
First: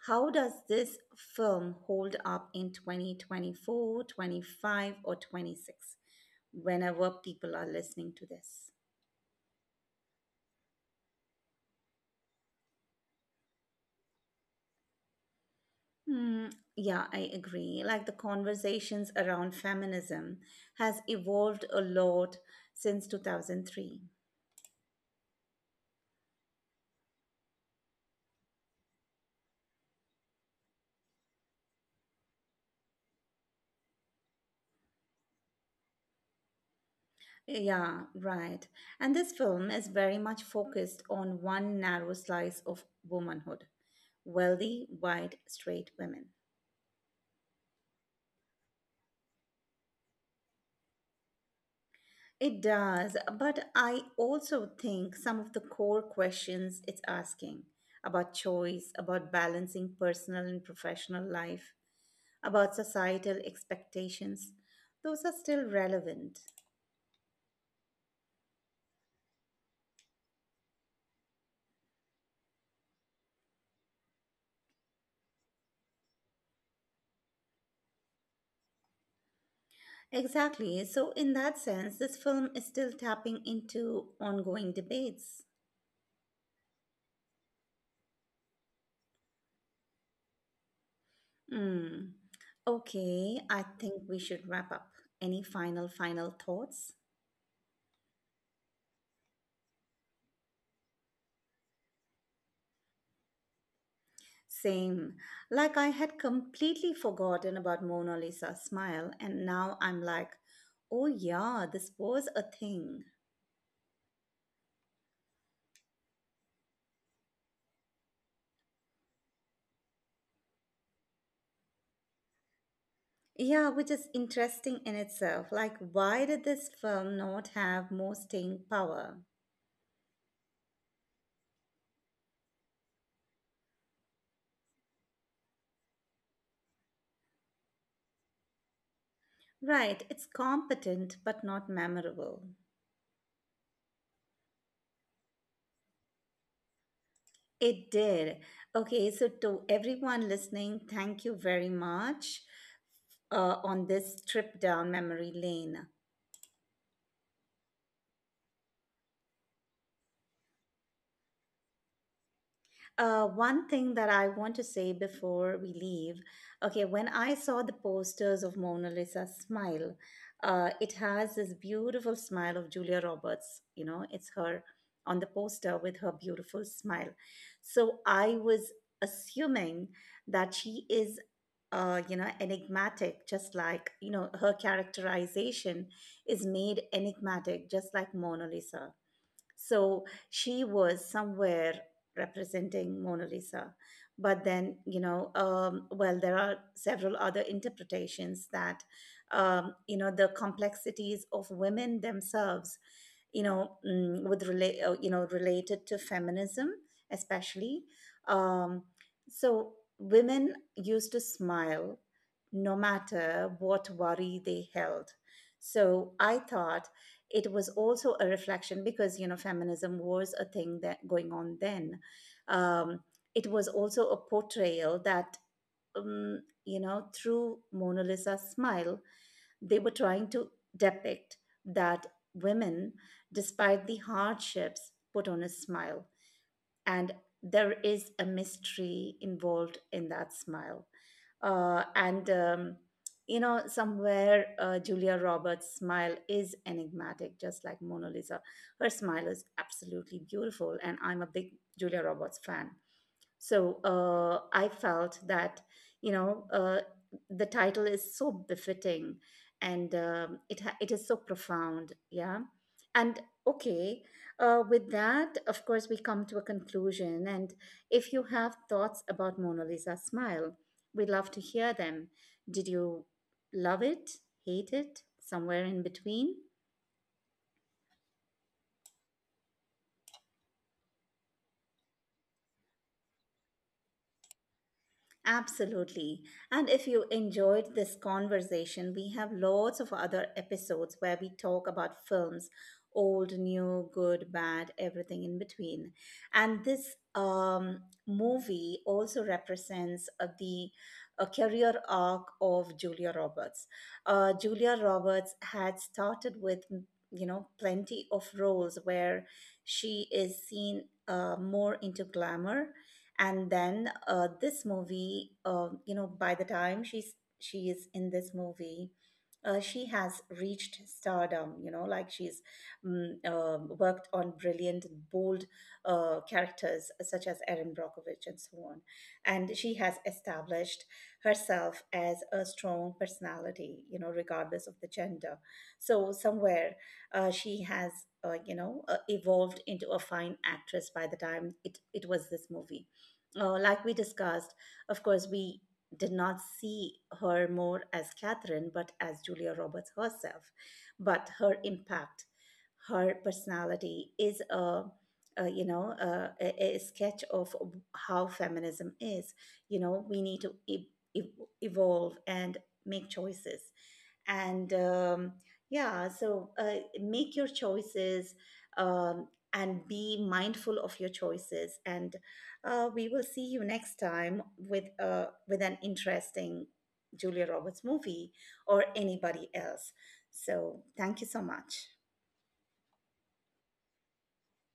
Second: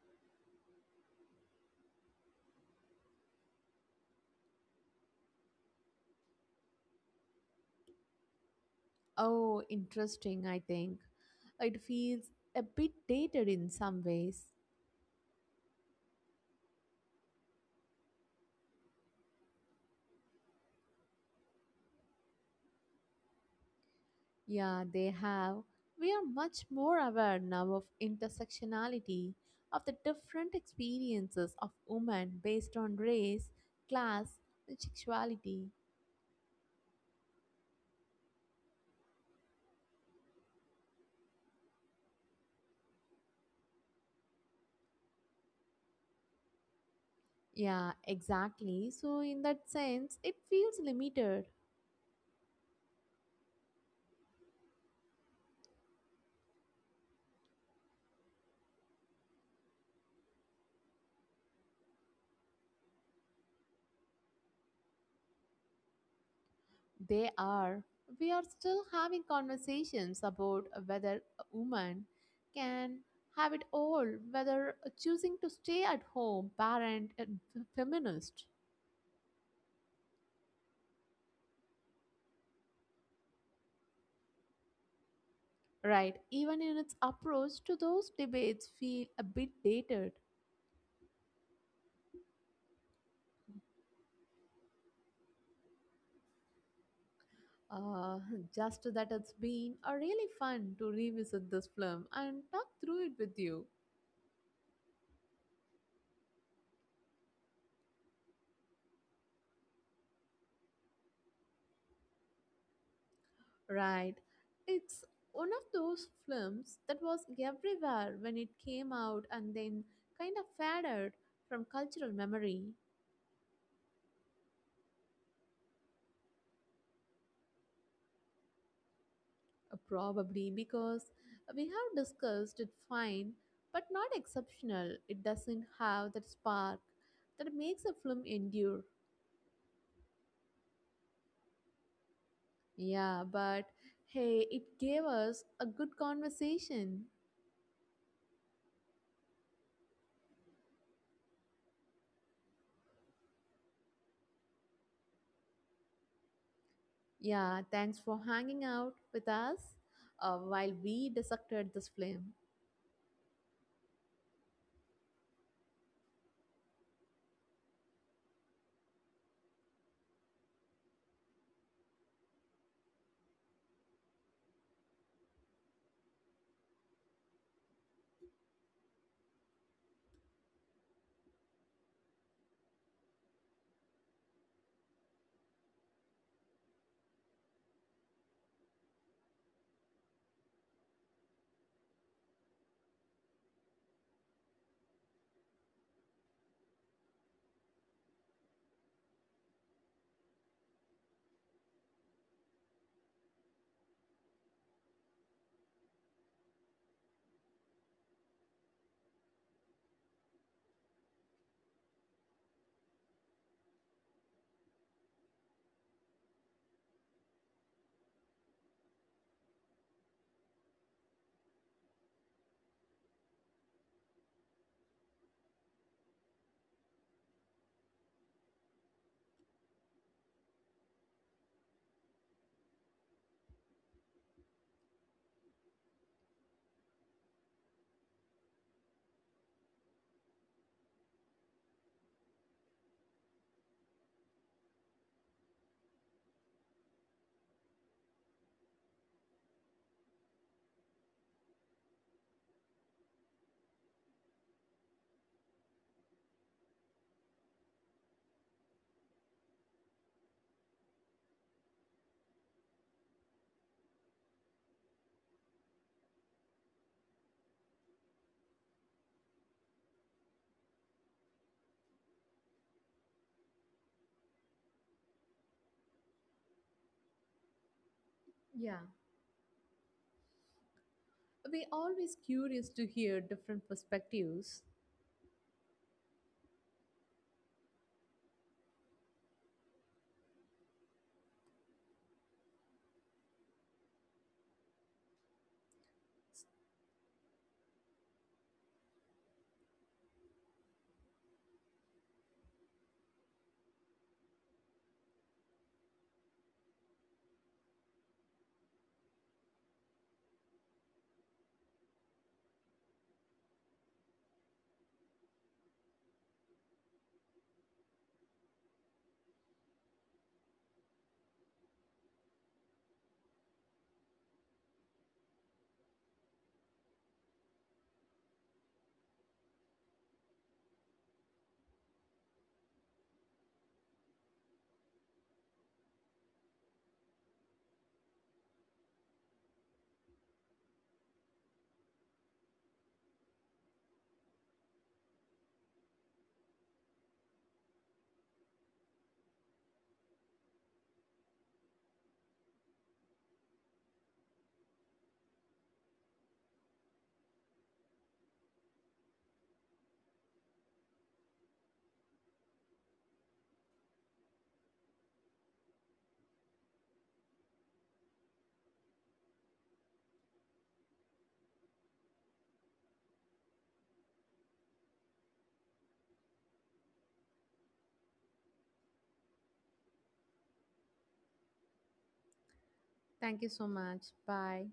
[SPEAKER 1] How does this film hold up in 2024, 25, or 26 whenever people are listening to this?
[SPEAKER 2] Oh, interesting, I think. It feels a bit dated in some ways.
[SPEAKER 1] Hmm, yeah, I agree. Like the conversations around feminism has evolved a lot since 2003.
[SPEAKER 2] Yeah, they have. We are much more aware now of intersectionality, of the different experiences of women based on race, class, and sexuality.
[SPEAKER 1] Yeah, right. And this film is very much focused on one narrow slice of womanhood wealthy, white, straight women.
[SPEAKER 2] Yeah, exactly. So, in that sense, it feels limited.
[SPEAKER 1] It does, but I also think some of the core questions it's asking about choice, about balancing personal and professional life, about societal expectations, those are still relevant.
[SPEAKER 2] They are. We are still having conversations about whether a woman can have it all, whether choosing to stay at home, parent, and feminist,
[SPEAKER 1] Exactly. So, in that sense, this film is still tapping into ongoing debates.
[SPEAKER 2] right? Even in its approach to those debates, feel a bit dated.
[SPEAKER 1] Hmm. Okay, I think we should wrap up. Any final, final thoughts?
[SPEAKER 2] Uh, just that it's been a really fun to revisit this film and talk through it with you.
[SPEAKER 1] Same. Like I had completely forgotten about Mona Lisa's smile, and now I'm like, oh yeah, this was a thing.
[SPEAKER 2] Right. It's one of those films that was everywhere when it came out and then kind of faded from cultural memory,
[SPEAKER 1] Yeah, which is interesting in itself. Like, why did this film not have more staying power?
[SPEAKER 2] probably because we have discussed it fine but not exceptional. It doesn't have that spark that makes a film endure.
[SPEAKER 1] Right, it's competent but not memorable.
[SPEAKER 2] Yeah, but hey, it gave us a good conversation.
[SPEAKER 1] It did. Okay, so to everyone listening, thank you very much on this trip down memory lane.
[SPEAKER 2] Yeah, thanks for hanging out with us while we dissected this film.
[SPEAKER 1] One thing that I want to say before we leave, okay, when I saw the posters of Mona Lisa's smile, it has this beautiful smile of Julia Roberts. You know, it's her on the poster with her beautiful smile. So I was assuming that she is, enigmatic, just like, her characterization is made enigmatic, just like Mona Lisa, so she was somewhere representing Mona Lisa. But then, well, there are several other interpretations that, the complexities of women themselves with relate related to feminism, especially. Um, so women used to smile no matter what worry they held. So I thought it was also a reflection because feminism was a thing that going on then. um, it was also a portrayal that through Mona Lisa's smile they were trying to depict that women, despite the hardships, put on a smile. And there is a mystery involved in that smile. And, somewhere Julia Roberts' smile is enigmatic, just like Mona Lisa. Her smile is absolutely beautiful. And I'm a big Julia Roberts fan. So I felt that, you know, uh, the title is so befitting, and it is so profound. Yeah. And okay, with that, of course, we come to a conclusion. And if you have thoughts about Mona Lisa smile, we'd love to hear them. Did you love it, hate it, somewhere in between?
[SPEAKER 2] Yeah. We're always curious to hear different perspectives.
[SPEAKER 1] Absolutely. And if you enjoyed this conversation, we have lots of other episodes where we talk about films old, new, good, bad, everything in between. And this movie also represents the career arc of Julia Roberts. Julia Roberts had started with plenty of roles where she is seen more into glamour, and then this movie, by the time she is in this movie, she has reached stardom, like she's worked on brilliant and bold characters such as Erin Brockovich and so on, and she has established herself as a strong personality, regardless of the gender. So somewhere she has evolved into a fine actress by the time it was this movie. Like we discussed, of course, we did not see her more as Catherine, but as Julia Roberts herself. But her impact, her personality is a sketch of how feminism is. We need to evolve and make choices, and yeah, so make your choices. And be mindful of your choices, and we will see you next time with an interesting Julia Roberts movie or anybody else. So thank you so much.
[SPEAKER 2] Thank you so much. Bye.